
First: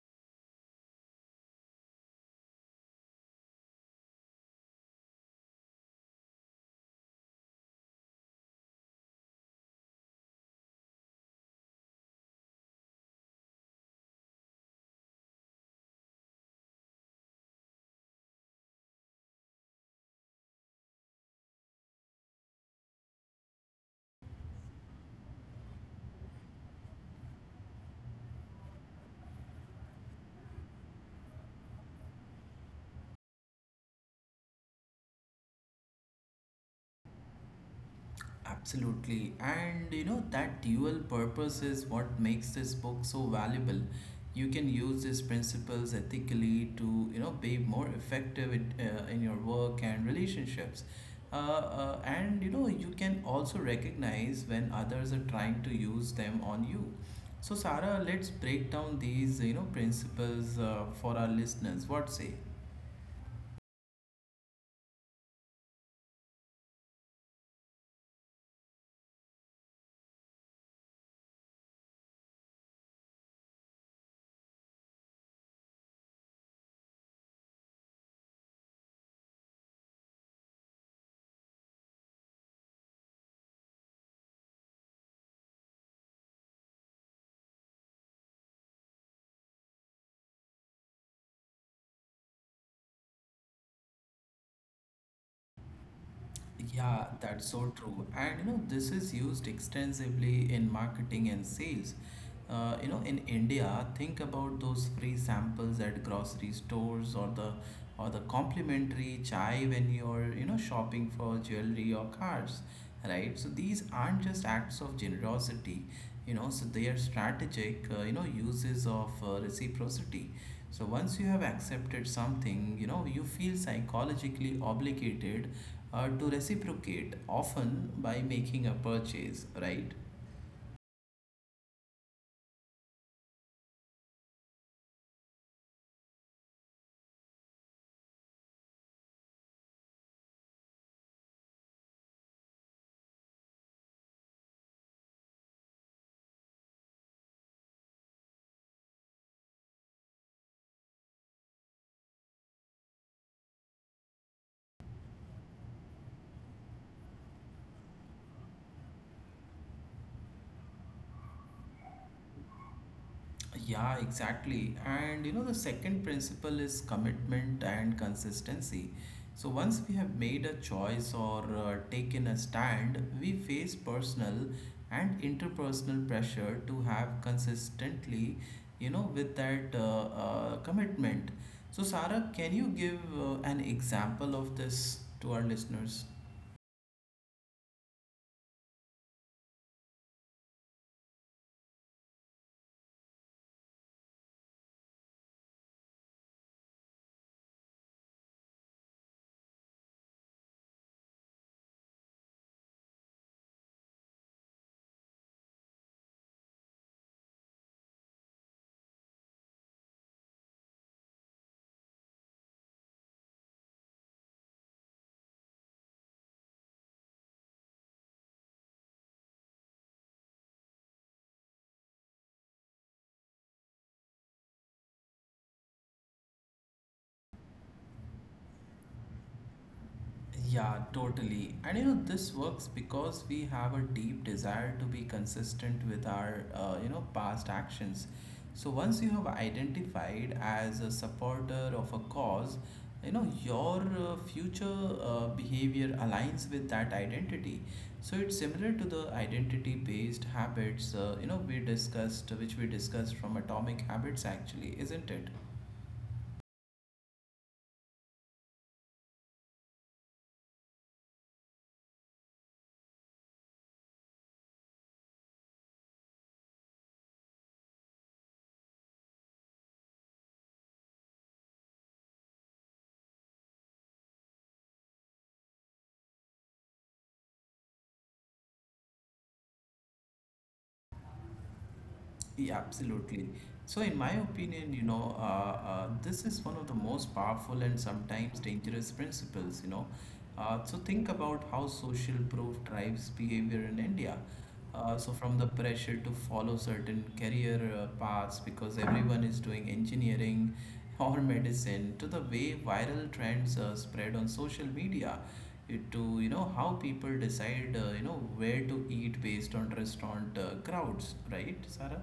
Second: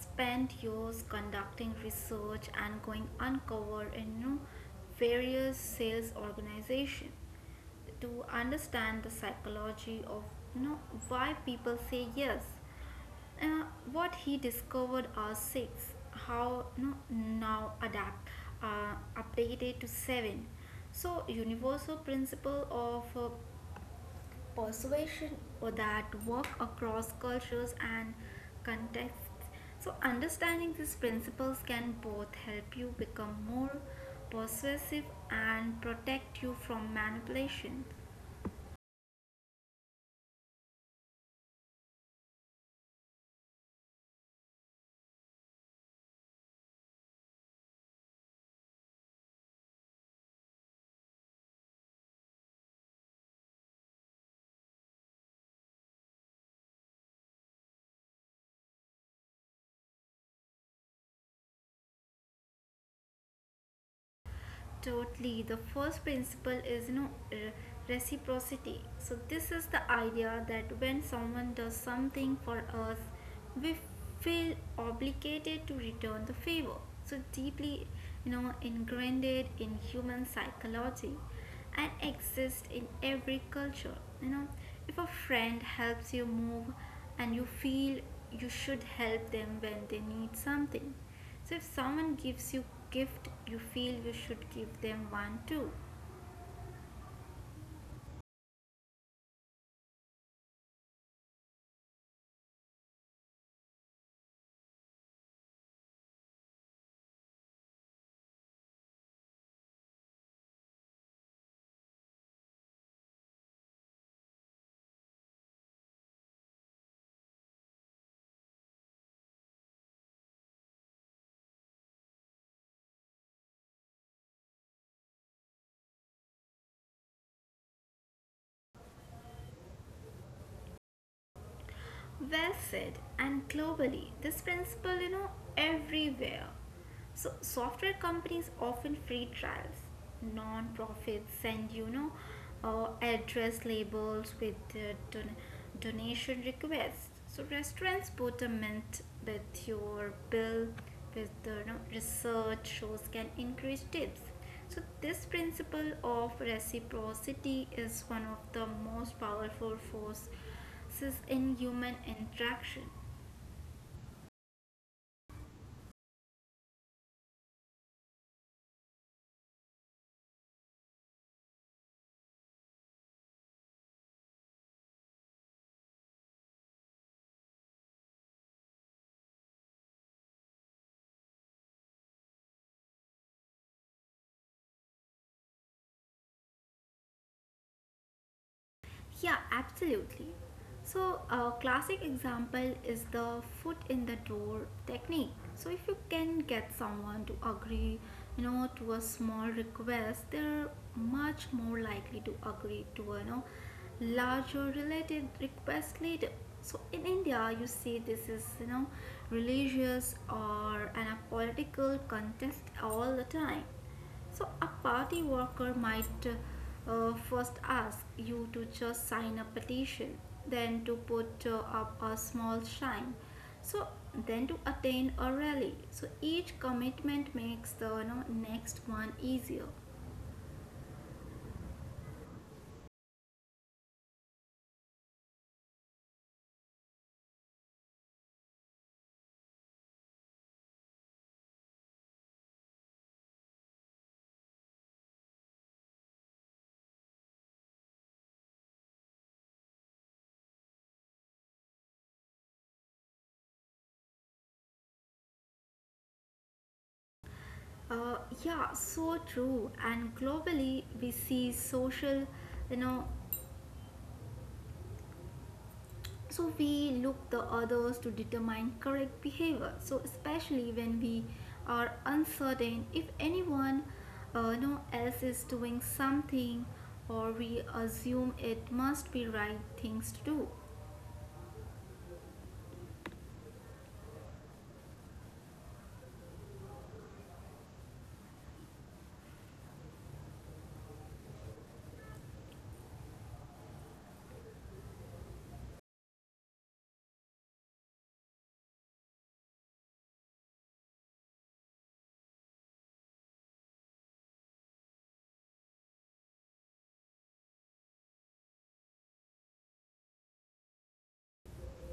[SPEAKER 2] spent years conducting research and going uncover in various sales organizations to understand the psychology of you know why people say yes. Uh, what he discovered are six. How no, now adapt uh, updated to seven. So universal principle of persuasion or that work across cultures and contexts. So understanding these principles can both help you become more persuasive and protect you from manipulation.
[SPEAKER 1] Absolutely. And you know, that dual purpose is what makes this book so valuable. You can use these principles ethically to, you know, be more effective in your work and relationships. And you know, you can also recognize when others are trying to use them on you. So, Sarah, let's break down these, you know, principles for our listeners. What say?
[SPEAKER 2] Totally. The first principle is reciprocity. So this is the idea that when someone does something for us, we feel obligated to return the favor. So deeply, ingrained in human psychology and exists in every culture. You know, if a friend helps you move and you feel you should help them when they need something, so if someone gives you gift, you feel you should give them one too.
[SPEAKER 1] Yeah, that's so true. And you know, this is used extensively in marketing and sales. You know, in India, think about those free samples at grocery stores or the complimentary chai when you're, you know, shopping for jewelry or cars, right? So these aren't just acts of generosity, you know, so they are strategic, you know, uses of reciprocity. So once you have accepted something, you know, you feel psychologically obligated to reciprocate, often by making a purchase, right?
[SPEAKER 2] Well said. And globally, this principle, everywhere. So software companies often free trials. Non-profits send address labels with donation requests. So restaurants put a mint with your bill with the research shows can increase tips. So this principle of reciprocity is one of the most powerful force is in human interaction.
[SPEAKER 1] Yeah, exactly. And you know, the second principle is commitment and consistency. So, once we have made a choice or taken a stand, we face personal and interpersonal pressure to have consistently, you know, with that commitment. So, Sarah, can you give an example of this to our listeners?
[SPEAKER 2] Yeah, absolutely. So, a classic example is the foot in the door technique. So, if you can get someone to agree, to a small request, they're much more likely to agree to a larger related request later. So, in India, you see this is religious or an a political contest all the time. So, a party worker might first ask you to just sign a petition, then to put up a small sign, so then to attend a rally. So, each commitment makes the next one easier.
[SPEAKER 1] Yeah, totally. And you know, this works because we have a deep desire to be consistent with our, you know, past actions. So once you have identified as a supporter of a cause, you know, your future behavior aligns with that identity. So it's similar to the identity-based habits, you know, which we discussed from Atomic Habits actually, isn't it?
[SPEAKER 2] Uh, yeah, so true. And globally, we see social, you know, so we look the others to determine correct behavior so especially when we are uncertain if anyone no else is doing something or we assume it must be right things to do.
[SPEAKER 1] Yeah, absolutely. So, in my opinion, you know, this is one of the most powerful and sometimes dangerous principles, you know. So, think about how social proof drives behavior in India. So, from the pressure to follow certain career paths because everyone is doing engineering *laughs* or medicine, to the way viral trends spread on social media, it to, you know, how people decide, you know, where to eat based on restaurant crowds, right, Sarah?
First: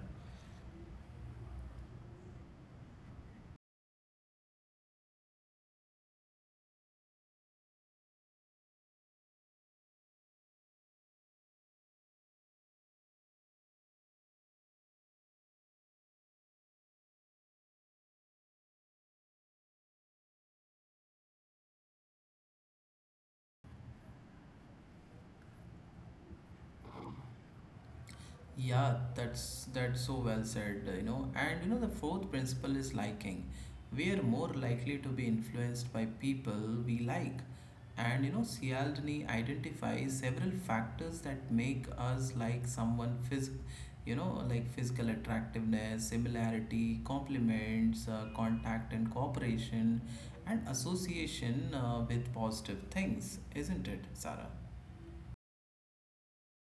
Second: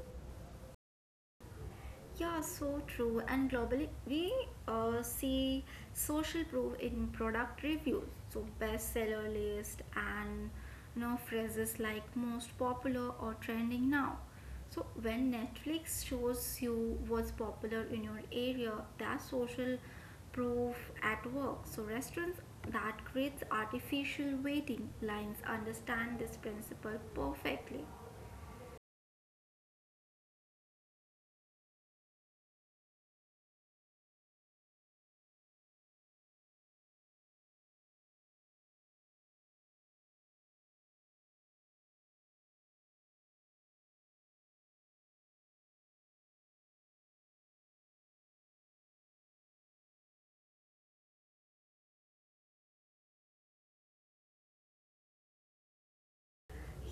[SPEAKER 2] Yeah, so true. And globally, we see social proof in product reviews, so bestseller list and phrases like most popular or trending now. So when Netflix shows you what's popular in your area, that's social proof at work. So restaurants that creates artificial waiting lines understand this principle perfectly.
[SPEAKER 1] Yeah, that's so well said, you know. And you know the fourth principle is liking. We are more likely to be influenced by people we like. And you know, Cialdini identifies several factors that make us like someone, like physical attractiveness, similarity, compliments, contact and cooperation, and association with positive things, isn't it, Sarah?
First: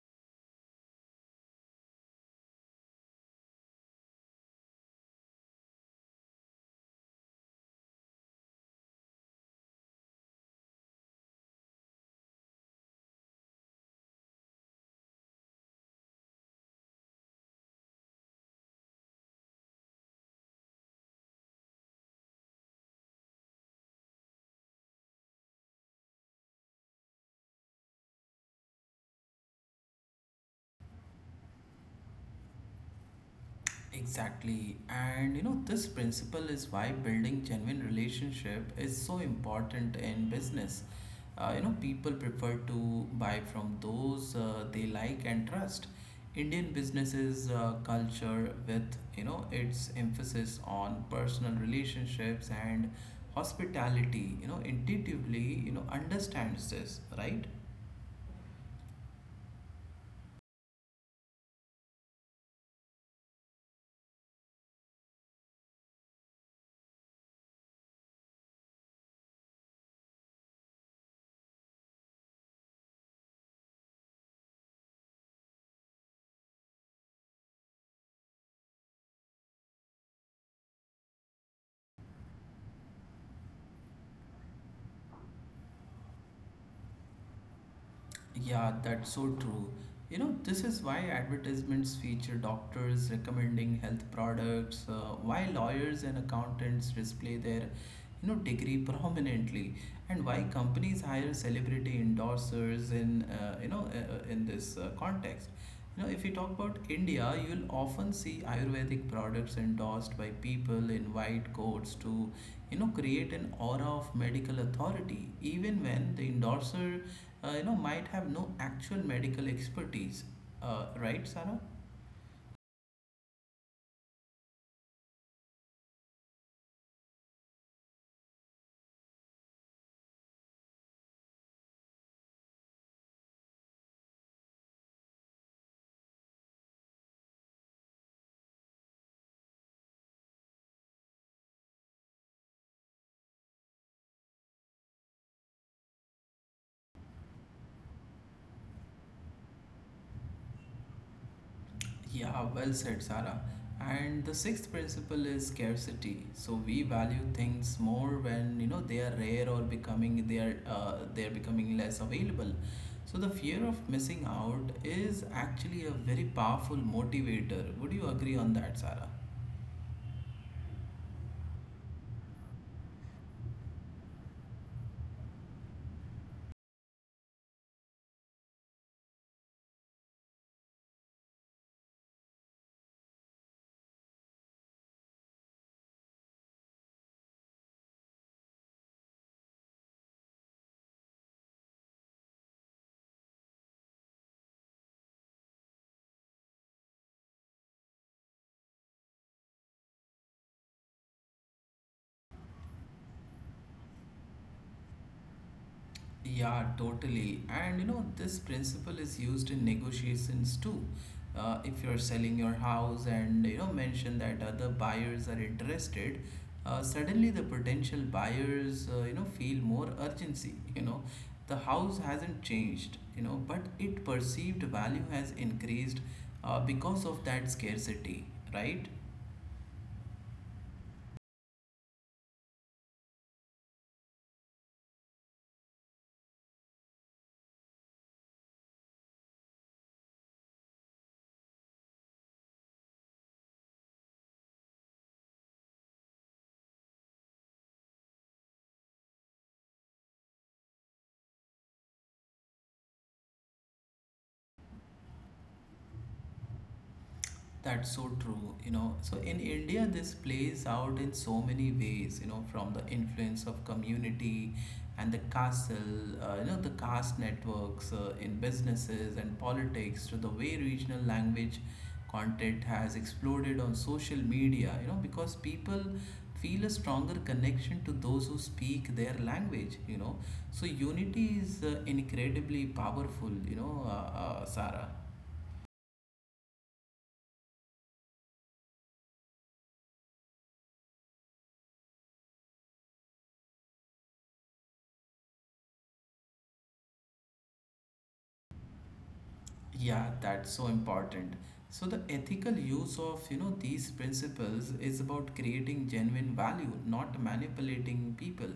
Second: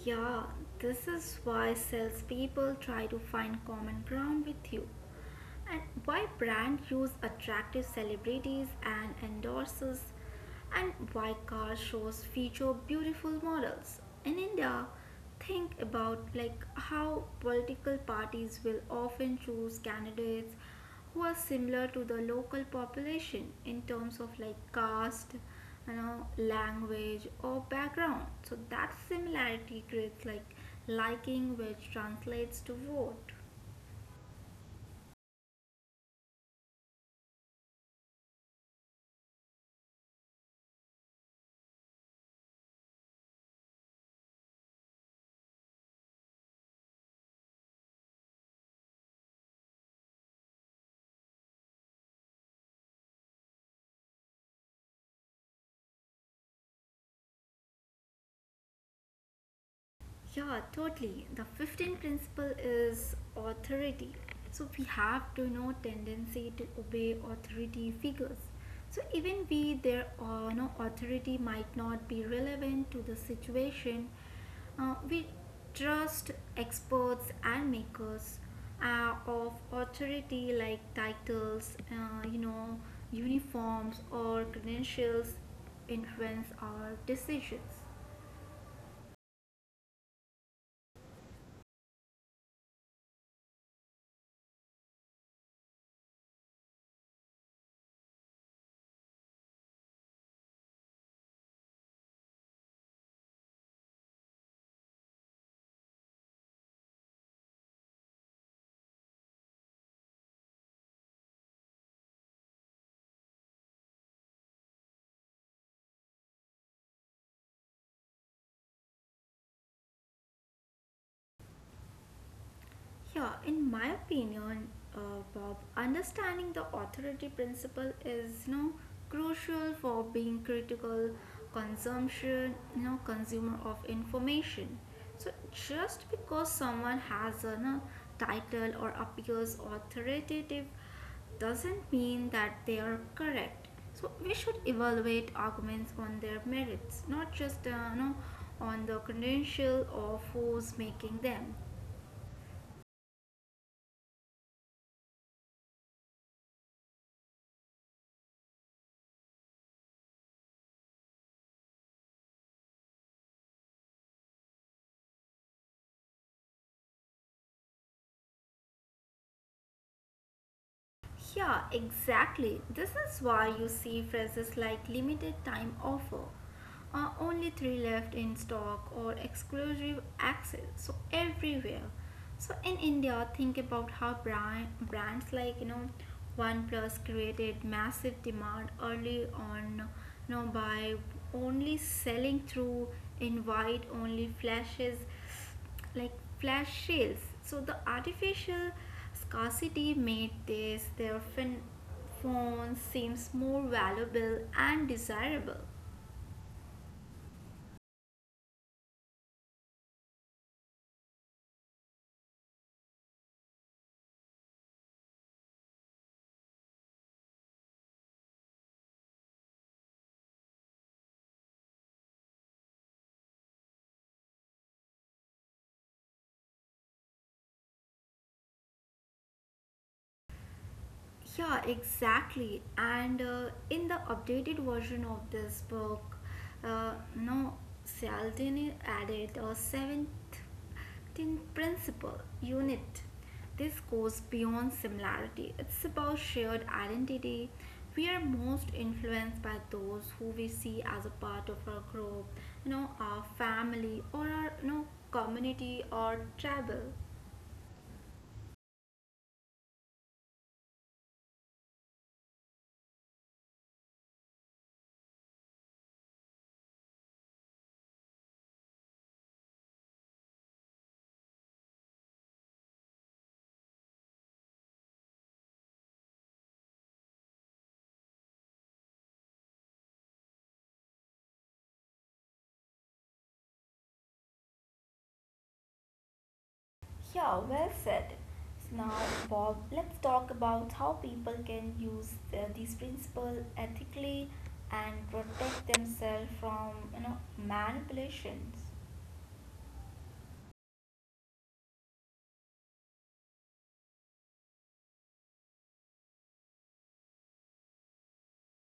[SPEAKER 2] Yeah, this is why salespeople try to find common ground with you and why brand use attractive celebrities and endorsers, and why car shows feature beautiful models in india. Think about like how political parties will often choose candidates who are similar to the local population in terms of like caste, you know language or background. So that similarity creates like liking which translates to vote.
[SPEAKER 1] Exactly. And you know, this principle is why building genuine relationship is so important in business. You know, people prefer to buy from those they like and trust. Indian businesses culture, with, you know, its emphasis on personal relationships and hospitality, you know, intuitively, you know, understands this, right?
[SPEAKER 2] Yeah, totally. The 15th principle is authority. So we have to know tendency to obey authority figures. So even we their authority might not be relevant to the situation. We trust experts and makers of authority like titles, uniforms or credentials influence our decisions.
[SPEAKER 1] Yeah, that's so true. You know, this is why advertisements feature doctors recommending health products, why lawyers and accountants display their, you know, degree prominently, and why companies hire celebrity endorsers in, in this context. You know, if you talk about India, you'll often see Ayurvedic products endorsed by people in white coats to, you know, create an aura of medical authority even when the endorser, you know, might have no actual medical expertise, right, Sarah?
[SPEAKER 2] Yeah, in my opinion, uh, Bob, understanding the authority principle is crucial for being critical consumption, consumer of information. So just because someone has a title or appears authoritative doesn't mean that they are correct. So we should evaluate arguments on their merits, not just on the credential or who's making them.
[SPEAKER 1] Yeah, well said, Sarah. And the sixth principle is scarcity. So we value things more when you know they are rare or becoming they are becoming less available. So the fear of missing out is actually a very powerful motivator. Would you agree on that, Sarah?
[SPEAKER 2] Yeah, exactly. This is why you see phrases like limited time offer, only three left in stock, or exclusive access. So, everywhere. So, in India, think about how brands like, OnePlus created massive demand early on, by only selling through invite only flashes like flash sales. So the artificial scarcity made this their fin- phone seems more valuable and desirable.
[SPEAKER 1] Yeah, totally. And you know, this principle is used in negotiations too. If you're selling your house and you know, mention that other buyers are interested, suddenly the potential buyers, you know, feel more urgency. *laughs* You know, the house hasn't changed, you know, but it perceived value has increased because of that scarcity, right?
[SPEAKER 2] Yeah, exactly. And in the updated version of this book, no, Cialdini added a seventh principle unit. This goes beyond similarity, it's about shared identity. We are most influenced by those who we see as a part of our group, our family or our community or tribal.
[SPEAKER 1] That's so true, you know. So in India, this plays out in so many ways, you know, from the influence of community and the castle, you know, the caste networks in businesses and politics to the way regional language content has exploded on social media, you know, because people feel a stronger connection to those who speak their language, you know. So unity is incredibly powerful, you know, Sarah.
[SPEAKER 2] Yeah, well said. Now, Bob, let's talk about how people can use these principles ethically and protect themselves from manipulations.
[SPEAKER 1] Yeah, that's so important. So the ethical use of, these principles is about creating genuine value, not manipulating people.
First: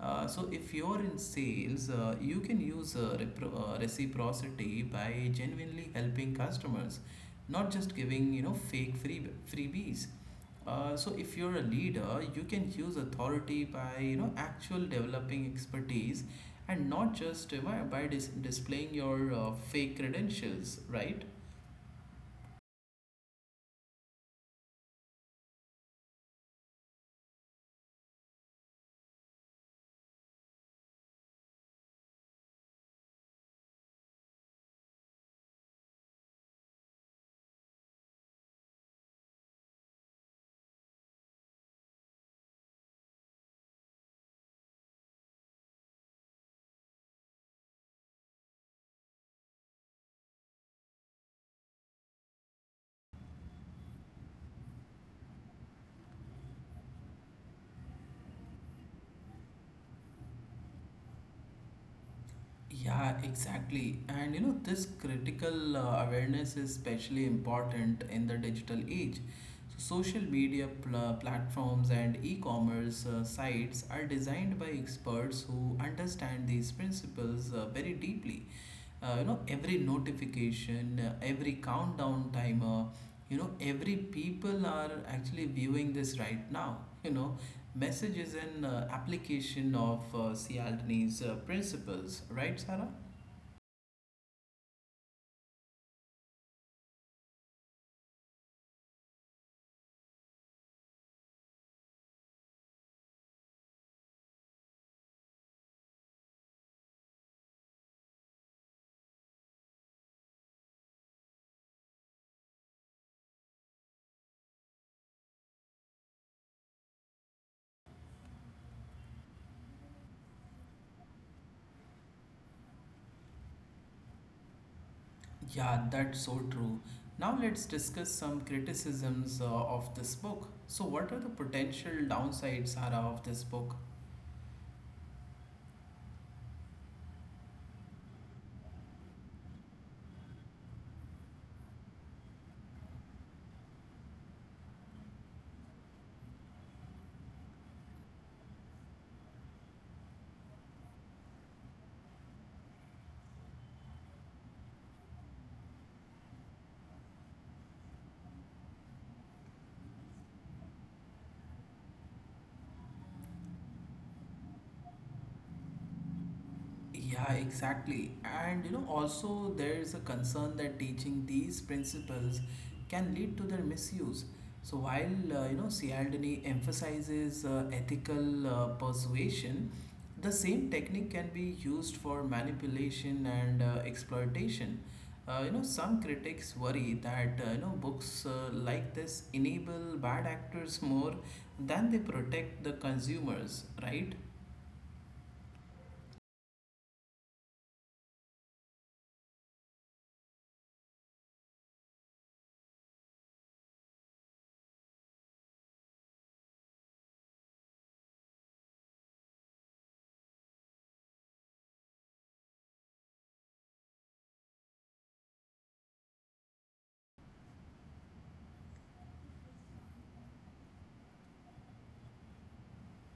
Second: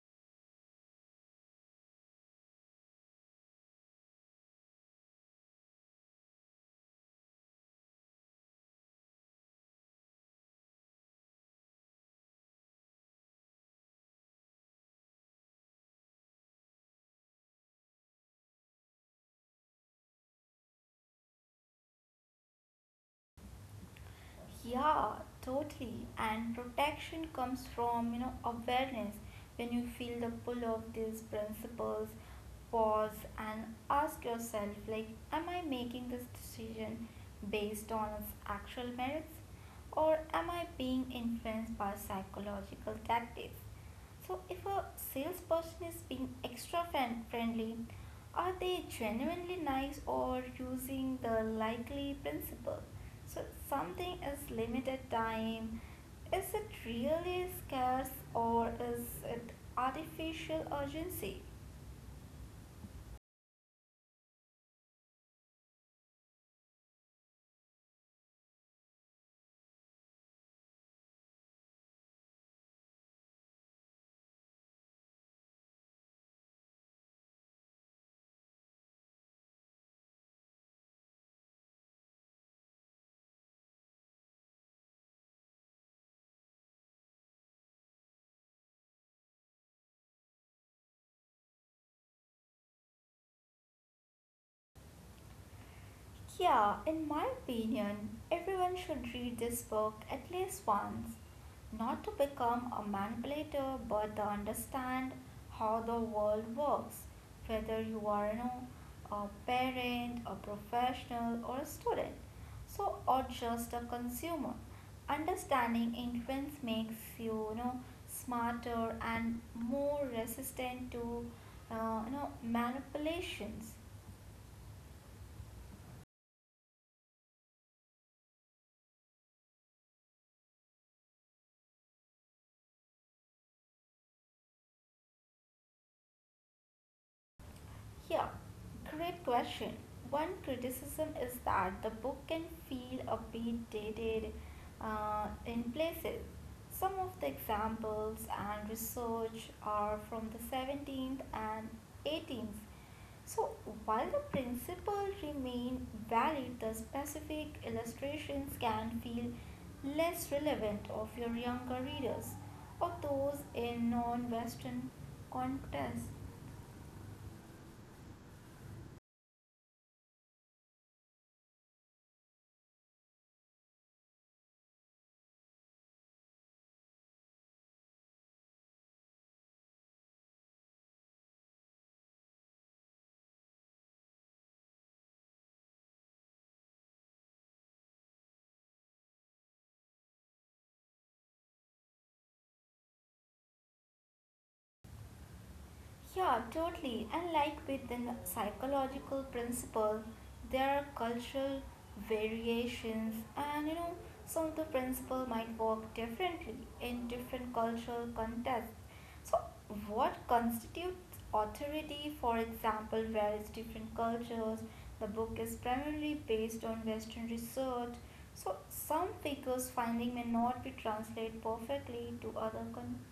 [SPEAKER 1] So if you're in sales, you can use reciprocity by genuinely helping customers, not just giving, fake freebies. So if you're a leader, you can use authority by, actual developing expertise and not just by displaying your fake credentials, right?
[SPEAKER 2] Yeah, totally. And protection comes from, awareness. When you feel the pull of these principles, pause and ask yourself, like, am I making this decision based on its actual merits? Or am I being influenced by psychological tactics? So, if a salesperson is being extra fan friendly, are they genuinely nice or using the likely principle? So, something is limited time. Is it really scarce or is it artificial urgency?
[SPEAKER 1] Yeah, exactly. And you know, this critical awareness is especially important in the digital age. So social media platforms and e commerce sites are designed by experts who understand these principles very deeply. You know, every notification, every countdown timer, you know, every "people are actually viewing this right now," you know, message is an application of Cialdini's principles, right, Sarah?
[SPEAKER 2] Yeah, in my opinion, everyone should read this book at least once, not to become a manipulator, but to understand how the world works, whether you are a parent, a professional, or a student, so or just a consumer. Understanding influence makes you, you know smarter and more resistant to manipulations.
[SPEAKER 1] Yeah, that's so true. Now let's discuss some criticisms of this book. So what are the potential downsides, Sarah, of this book?
[SPEAKER 2] Yeah, great question. One criticism is that the book can feel a bit dated in places. Some of the examples and research are from the 17th and 18th. So, while the principles remain valid, the specific illustrations can feel less relevant of your younger readers or those in non Western contexts.
[SPEAKER 1] Yeah, exactly. And you know, also there is a concern that teaching these principles can lead to their misuse. So while Cialdini emphasizes ethical persuasion, the same technique can be used for manipulation and exploitation. You know, some critics worry that books like this enable bad actors *laughs* more than they protect the consumers, right?
[SPEAKER 2] Yeah, totally. And like with the psychological principle, there are cultural variations, and some of the principle might work differently in different cultural contexts. So, what constitutes authority, for example, varies different cultures. The book is primarily based on Western research, so some figures' finding may not be translated perfectly to other contexts.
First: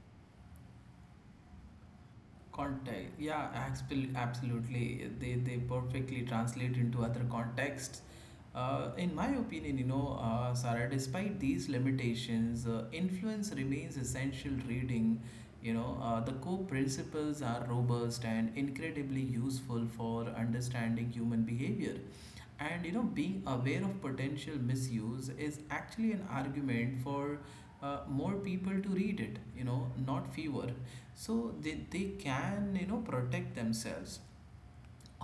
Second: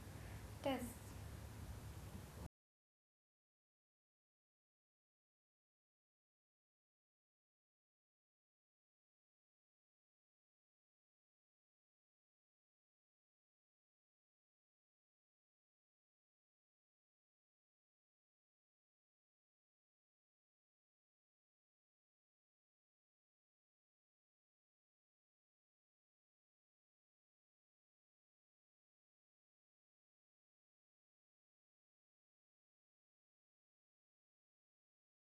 [SPEAKER 1] Context, yeah, absolutely. They perfectly translate into other contexts. In my opinion, Sarah, despite these limitations, influence remains essential reading. You know, the core principles are robust and incredibly useful for understanding human behavior. And you know, being aware of potential misuse is actually an argument for more people to read it. You know, not fewer, so they can, you know, protect themselves.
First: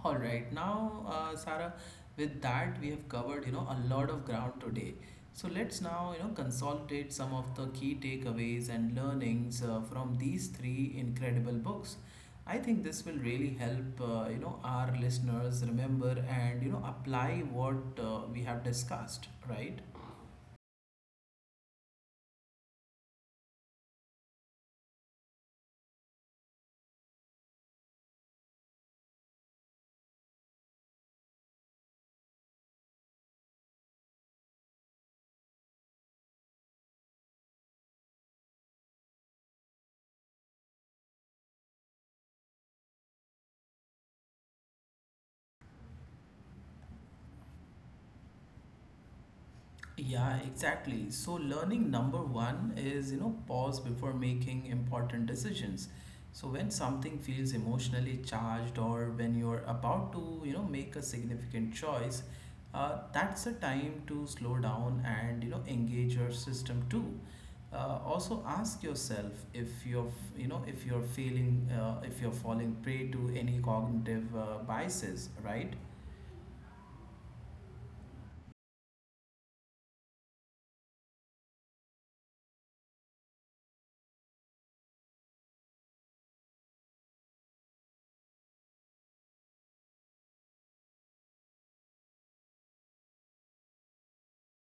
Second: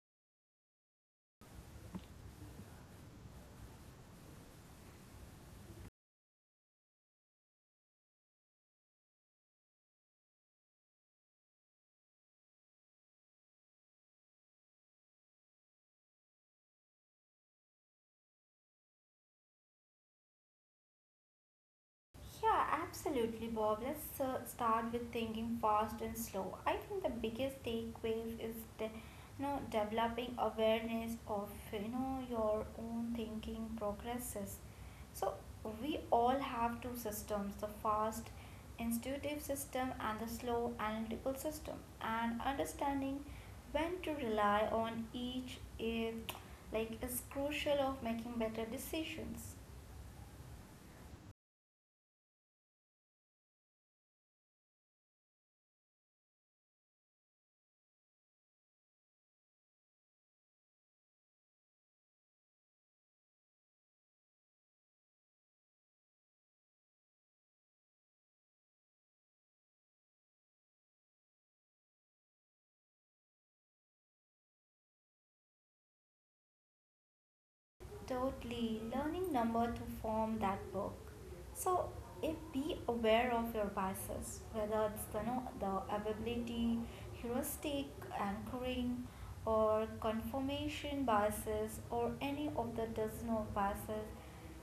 [SPEAKER 1] All right, now, Sarah, with that we have covered, you know, a lot of ground today, so let's now, you know, consolidate some of the key takeaways and learnings from these three incredible books. I think this will really help, you know, our listeners remember and, you know, apply what we have discussed, right?
[SPEAKER 2] Yeah, absolutely, Bob. Let's start with thinking fast and slow. I think the biggest takeaway is developing awareness of your own thinking progresses. So we all have two systems: the fast, intuitive system and the slow, analytical system. And understanding when to rely on each is crucial of making better decisions.
[SPEAKER 1] Yeah, exactly. So learning number one is, you know, pause before making important decisions. So when something feels emotionally charged or when you're about to, you know, make a significant choice, that's a time to slow down and, you know, engage your system too. Also ask yourself if you're, if you're feeling, if you're falling prey to any cognitive biases, right?
[SPEAKER 2] Totally, learning number to form that book. So, if be aware of your biases, whether it's the, no, the availability, heuristic, anchoring, or confirmation biases, or any of the dozen of biases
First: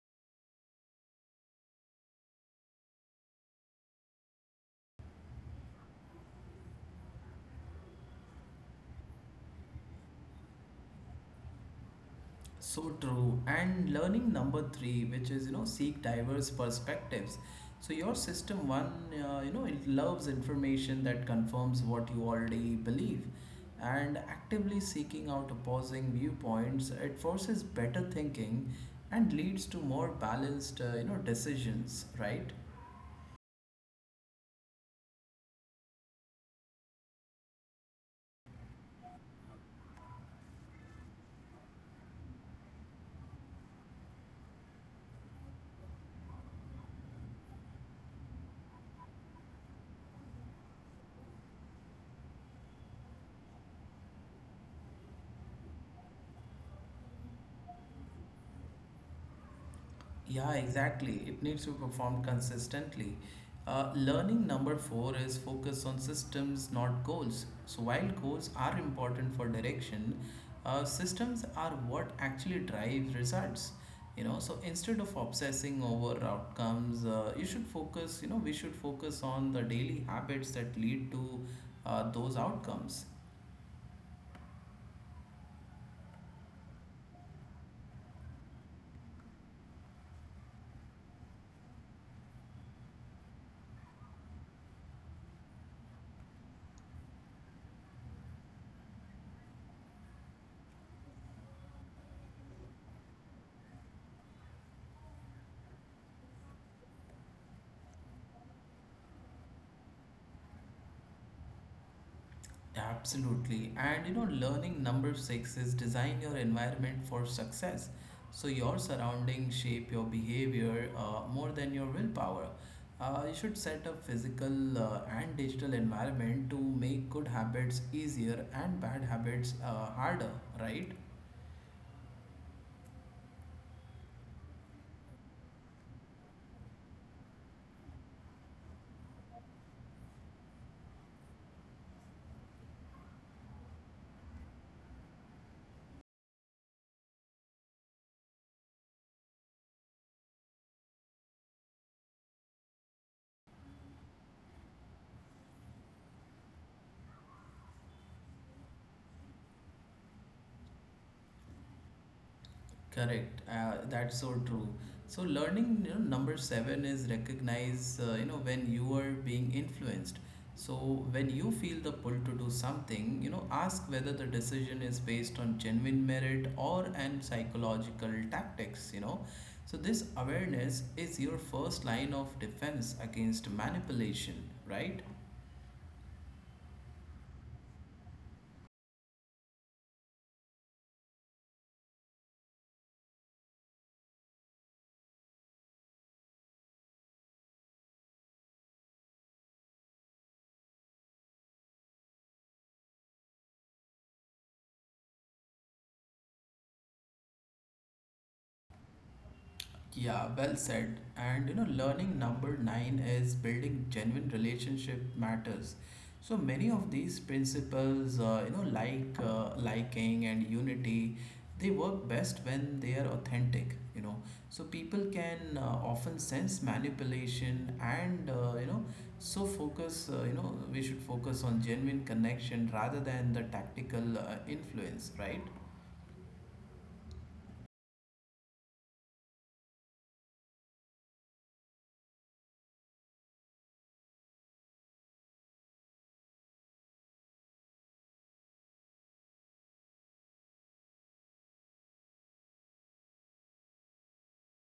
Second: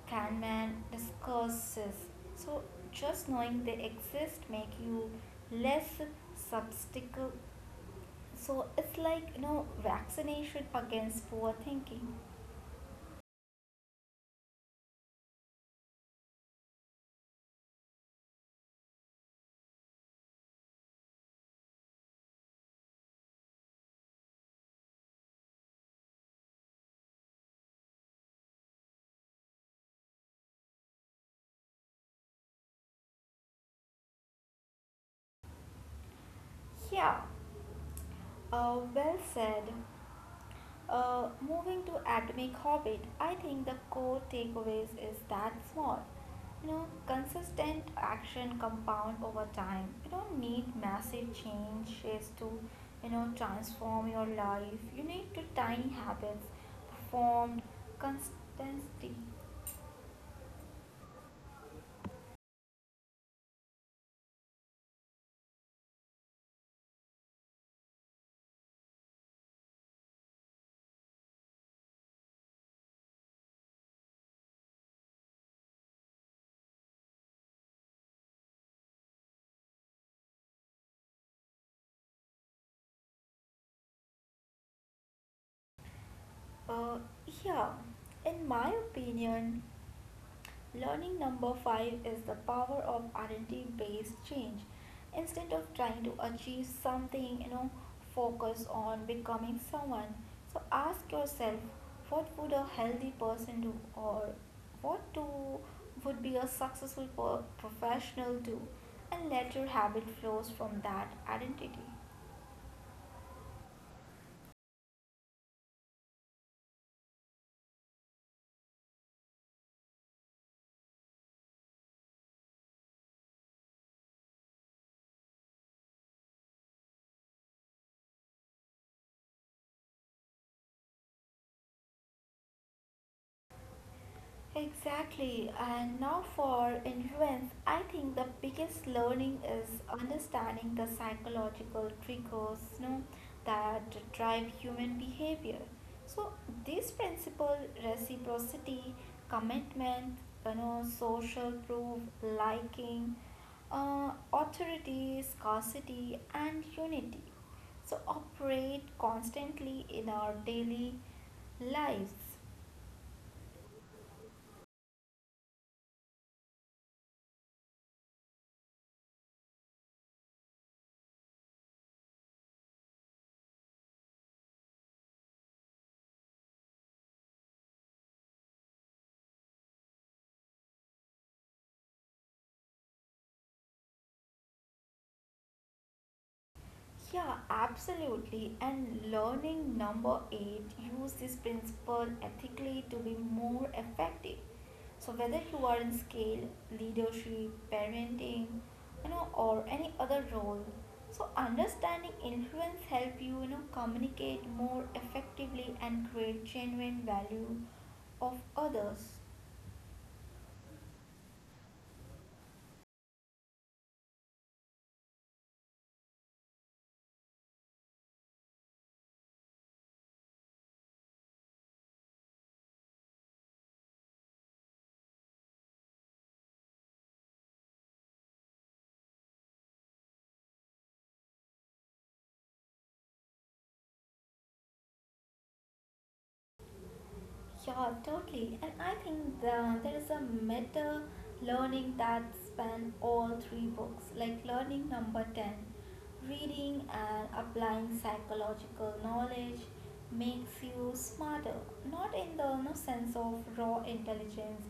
[SPEAKER 2] Kahneman discusses. So, just knowing they exist make you less skeptical. So, it's like vaccination against poor thinking.
[SPEAKER 1] So true. And learning number three, which is, you know, seek diverse perspectives. So your system one, you know, it loves information that confirms what you already believe. And actively seeking out opposing viewpoints, it forces better thinking and leads to more balanced, you know, decisions, right?
[SPEAKER 2] Yeah. Well said. Moving to Atomic Hobbit, I think the core takeaways is that small. You know, consistent action compound over time. You don't need massive changes to, you know, transform your life. You need to tiny habits, formed consistency.
[SPEAKER 1] Yeah, exactly. It needs to be performed consistently. Learning number four is focus on systems, not goals. So, while goals are important for direction, systems are what actually drive results. You know, so instead of obsessing over outcomes, you should focus. You know, we should focus on the daily habits that lead to those outcomes.
[SPEAKER 2] Uh, yeah, in my opinion, learning number five is the power of identity based change. Instead of trying to achieve something, you know, focus on becoming someone. So ask yourself, what would a healthy person do, or what do would be a professional do, and let your habit flows from that identity.
[SPEAKER 1] Absolutely. And you know, learning number six is design your environment for success. So your surroundings shape your behavior more than your willpower. You should set up physical and digital environment to make good habits easier and bad habits harder, right?
[SPEAKER 2] Exactly, and now for influence, I think the biggest learning is understanding the psychological triggers, you know, that drive human behavior. So this principle, reciprocity, commitment, you know, social proof, liking, authority, scarcity, and unity. So operate constantly in our daily lives.
[SPEAKER 1] Correct. That's so true. So learning, you know, number seven is recognize, you know, when you are being influenced. So when you feel the pull to do something, you know, ask whether the decision is based on genuine merit or and psychological tactics, you know. So this awareness is your first line of defense against manipulation, right?
[SPEAKER 2] Yeah, absolutely. And learning number eight, use this principle ethically to be more effective. So whether you are in scale, leadership, parenting, you know, or any other role, so understanding influence help you, you know, communicate more effectively and create genuine value of others.
[SPEAKER 1] Yeah, well said. And you know, learning number nine is building genuine relationship matters. So many of these principles, you know, like liking and unity, they work best when they are authentic. You know, so people can often sense manipulation, and so focus. You know, we should focus on genuine connection rather than the tactical influence, right?
[SPEAKER 2] Yeah, totally. And I think there is a meta learning that span all three books, like learning number 10. Reading and applying psychological knowledge makes you smarter, not in the no, sense of raw intelligence,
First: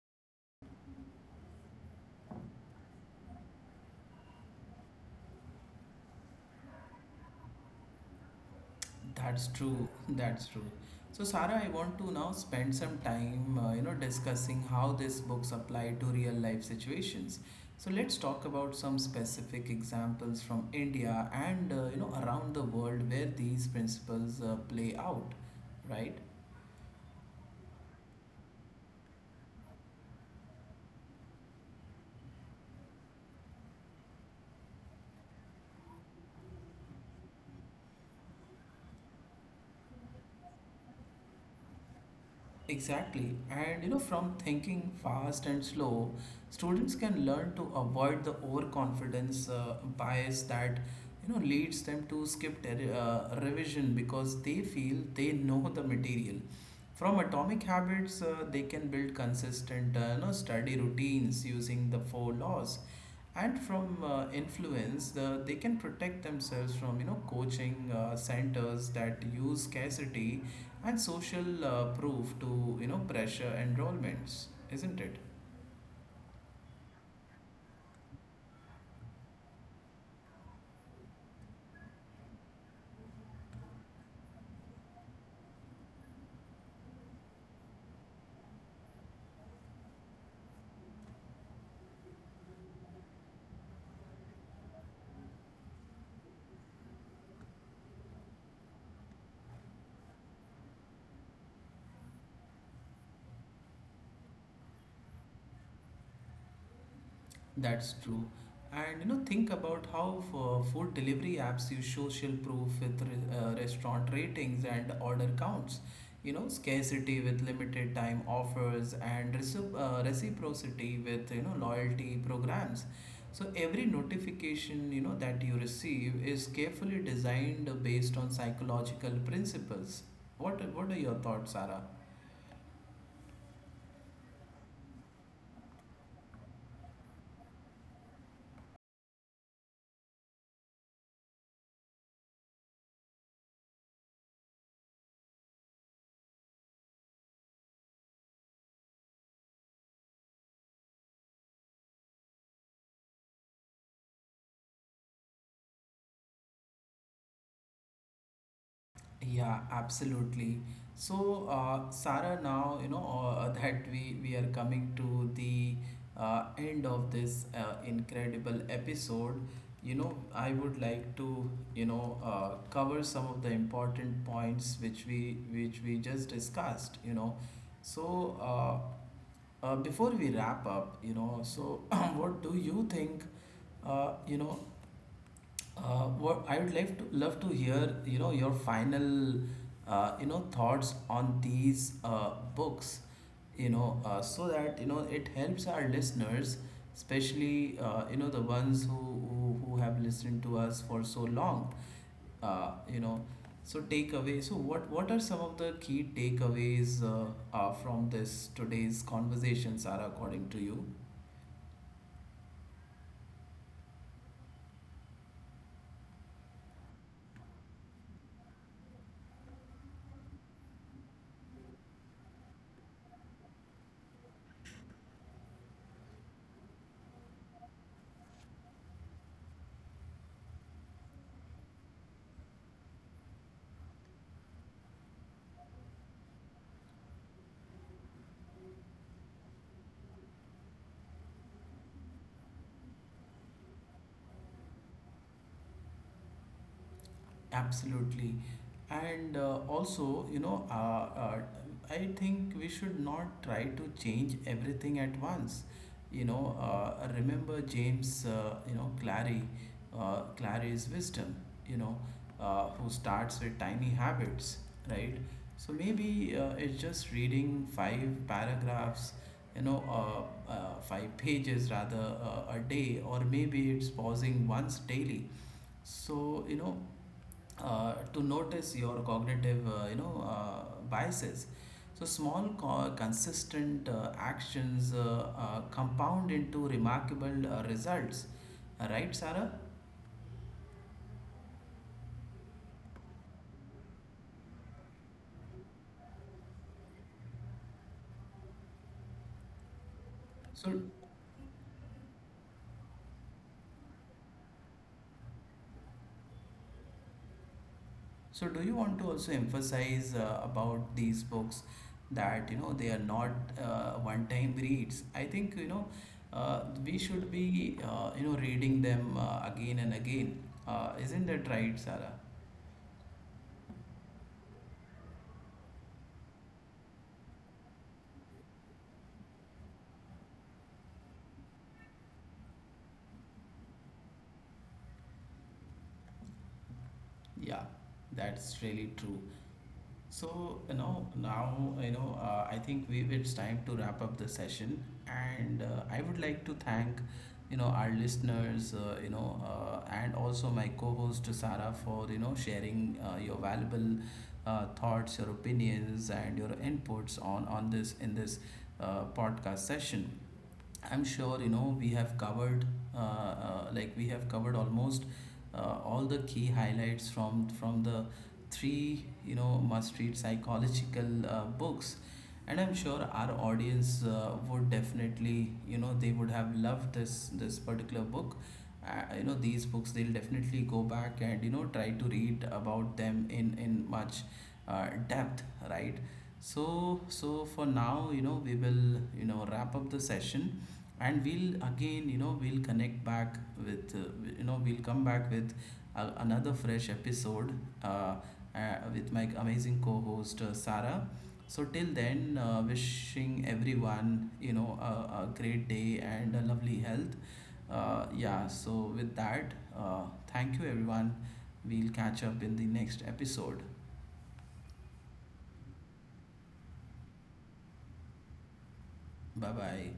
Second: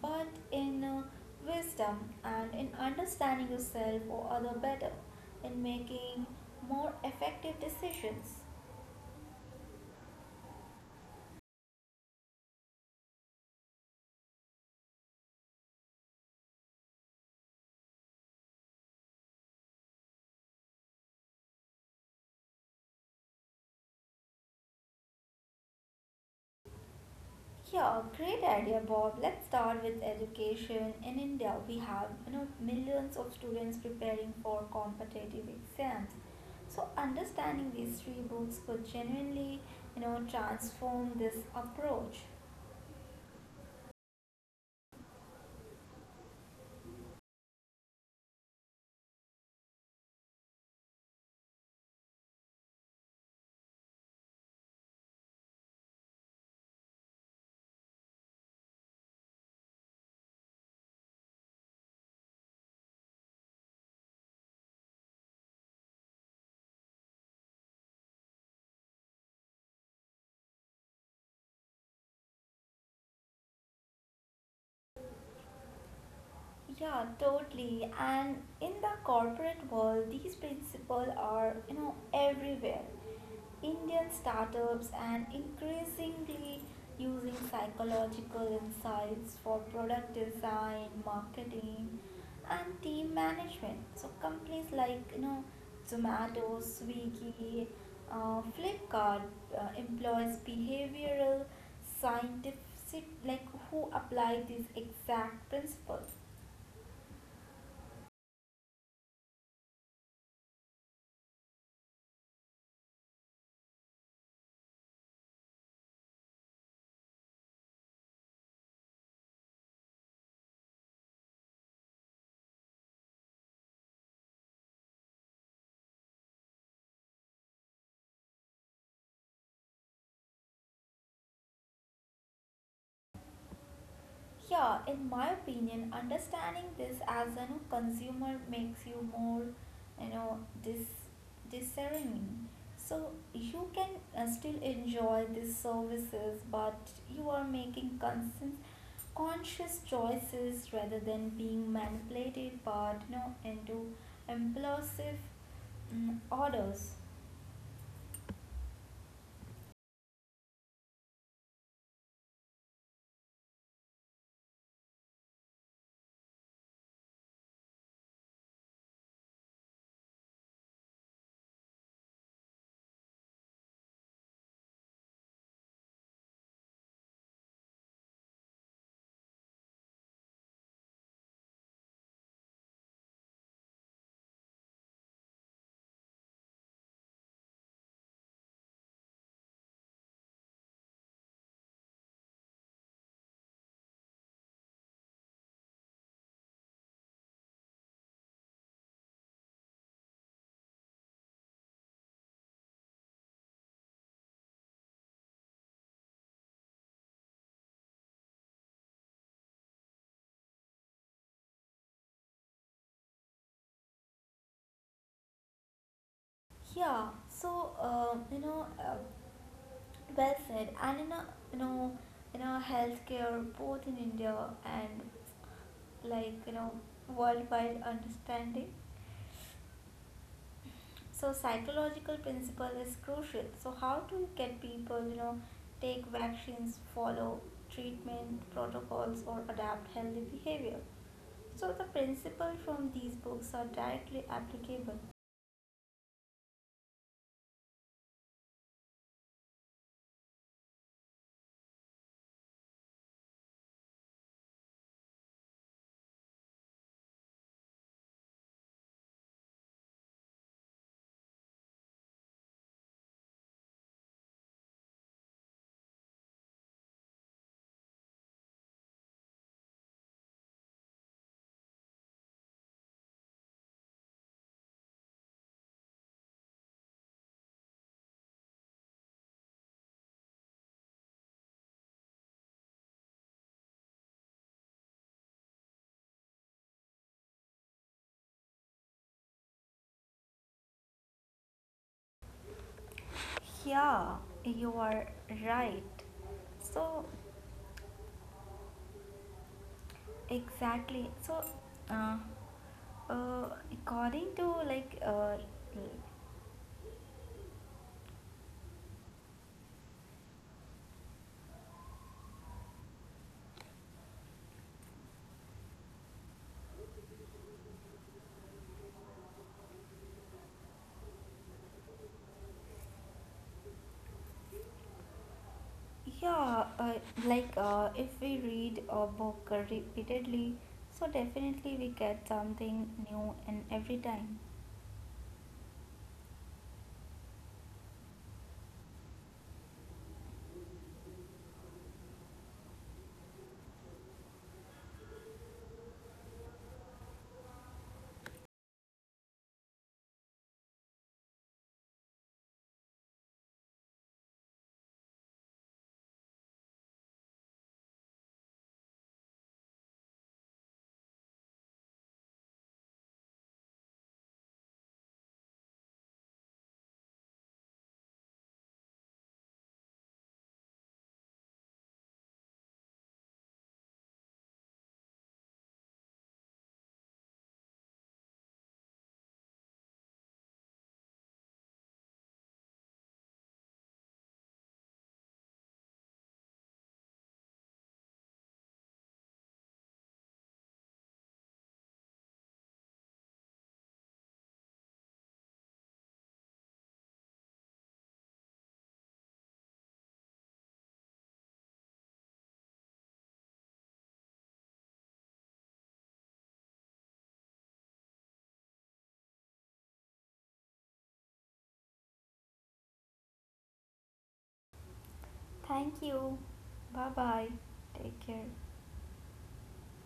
[SPEAKER 2] but in wisdom and in understanding yourself or other better, in making more effective decisions.
[SPEAKER 1] That's true. That's true. So, Sarah, I want to now spend some time, you know, discussing how these books apply to real life situations. So, let's talk about some specific examples from India and, you know, around the world where these principles play out, right?
[SPEAKER 2] Yeah, great idea, Bob. Let's start with education. In India, we have, you know, millions of students preparing for competitive exams. So understanding these three books could genuinely, you know, transform this approach.
[SPEAKER 1] Exactly. And you know, from Thinking Fast and Slow, students can learn to avoid the overconfidence bias that, you know, leads them to skip revision because they feel they know the material. From Atomic Habits, they can build consistent, you know, study routines using the four laws, and from influence, they can protect themselves from, you know, coaching centers that use scarcity and social proof to, you know, pressure enrollments, isn't it?
[SPEAKER 2] Yeah, totally. And in the corporate world, these principles are, you know, everywhere. Indian startups and increasingly using psychological insights for product design, marketing, and team management. So companies like, you know, Zomato, Swiggy, Flipkart employs behavioral scientists like who apply these exact principles.
[SPEAKER 1] That's true. And you know, think about how for food delivery apps use social proof with restaurant ratings and order counts. You know, scarcity with limited time offers and reciprocity with, you know, loyalty programs. So every notification, you know, that you receive is carefully designed based on psychological principles. What are your thoughts, Sarah?
[SPEAKER 2] Yeah, in my opinion, understanding this as a consumer makes you more, you know, dis discerning. So you can still enjoy these services, but you are making conscious choices rather than being manipulated, but you know, into impulsive orders.
[SPEAKER 1] Yeah, absolutely. So, Sarah, now you know that we are coming to the end of this incredible episode. You know, I would like to, you know, cover some of the important points which we just discussed. You know, so before we wrap up, you know, so *clears throat* what do you think? You know, what I would like to love to hear, you know, your final, you know, thoughts on these books, you know, so that you know it helps our listeners, especially you know, the ones who, who have listened to us for so long, you know. So takeaway. So what are some of the key takeaways from this today's conversation, Sarah, according to you?
[SPEAKER 2] Yeah, so well said. And you know, you know, healthcare both in India and like, you know, worldwide understanding. So psychological principle is crucial. So how to get people, you know, take vaccines, follow treatment protocols, or adapt healthy behavior. So the principle from these books are directly applicable.
[SPEAKER 1] Absolutely. And also, you know, I think we should not try to change everything at once. You know, remember James, you know, Clary, Clary's wisdom, you know, who starts with tiny habits, right? So maybe it's just reading five paragraphs, you know, five pages rather a day, or maybe it's pausing once daily, so, you know, to notice your cognitive, you know, biases. So small, consistent actions compound into remarkable results. Right, Sarah?
[SPEAKER 2] Yeah, you are right. So
[SPEAKER 1] So,
[SPEAKER 2] exactly. So uh, according to like
[SPEAKER 1] so do you want to also emphasize about these books that, you know, they are not one-time reads? I think, you know, we should be, you know, reading them again and again. Isn't that right, Sarah?
[SPEAKER 2] yeah, if we read a book repeatedly, so definitely we get something new and every time.
[SPEAKER 1] Yeah, that's really true. So, you know, now, you know, I think we it's time to wrap up the session, and I would like to thank, you know, our listeners, you know, and also my co-host Sarah for, you know, sharing your valuable thoughts, your opinions, and your inputs on this in this podcast session. I'm sure you know we have covered we have covered almost all the key highlights from the three, you know, must read psychological books, and I'm sure our audience would definitely, you know, they would have loved this particular book, you know, these books. They'll definitely go back and, you know, try to read about them in much depth, right? So, so for now, you know, we will, you know, wrap up the session, and we'll again, you know, we'll connect back with, we'll come back with another fresh episode uh, with my amazing co host, Sarah. So, till then, wishing everyone, you know, a great day and a lovely health. Yeah, so with that, thank you, everyone. We'll catch up in the next episode.
[SPEAKER 2] Thank you. Bye bye. Take care.
[SPEAKER 1] Bye bye.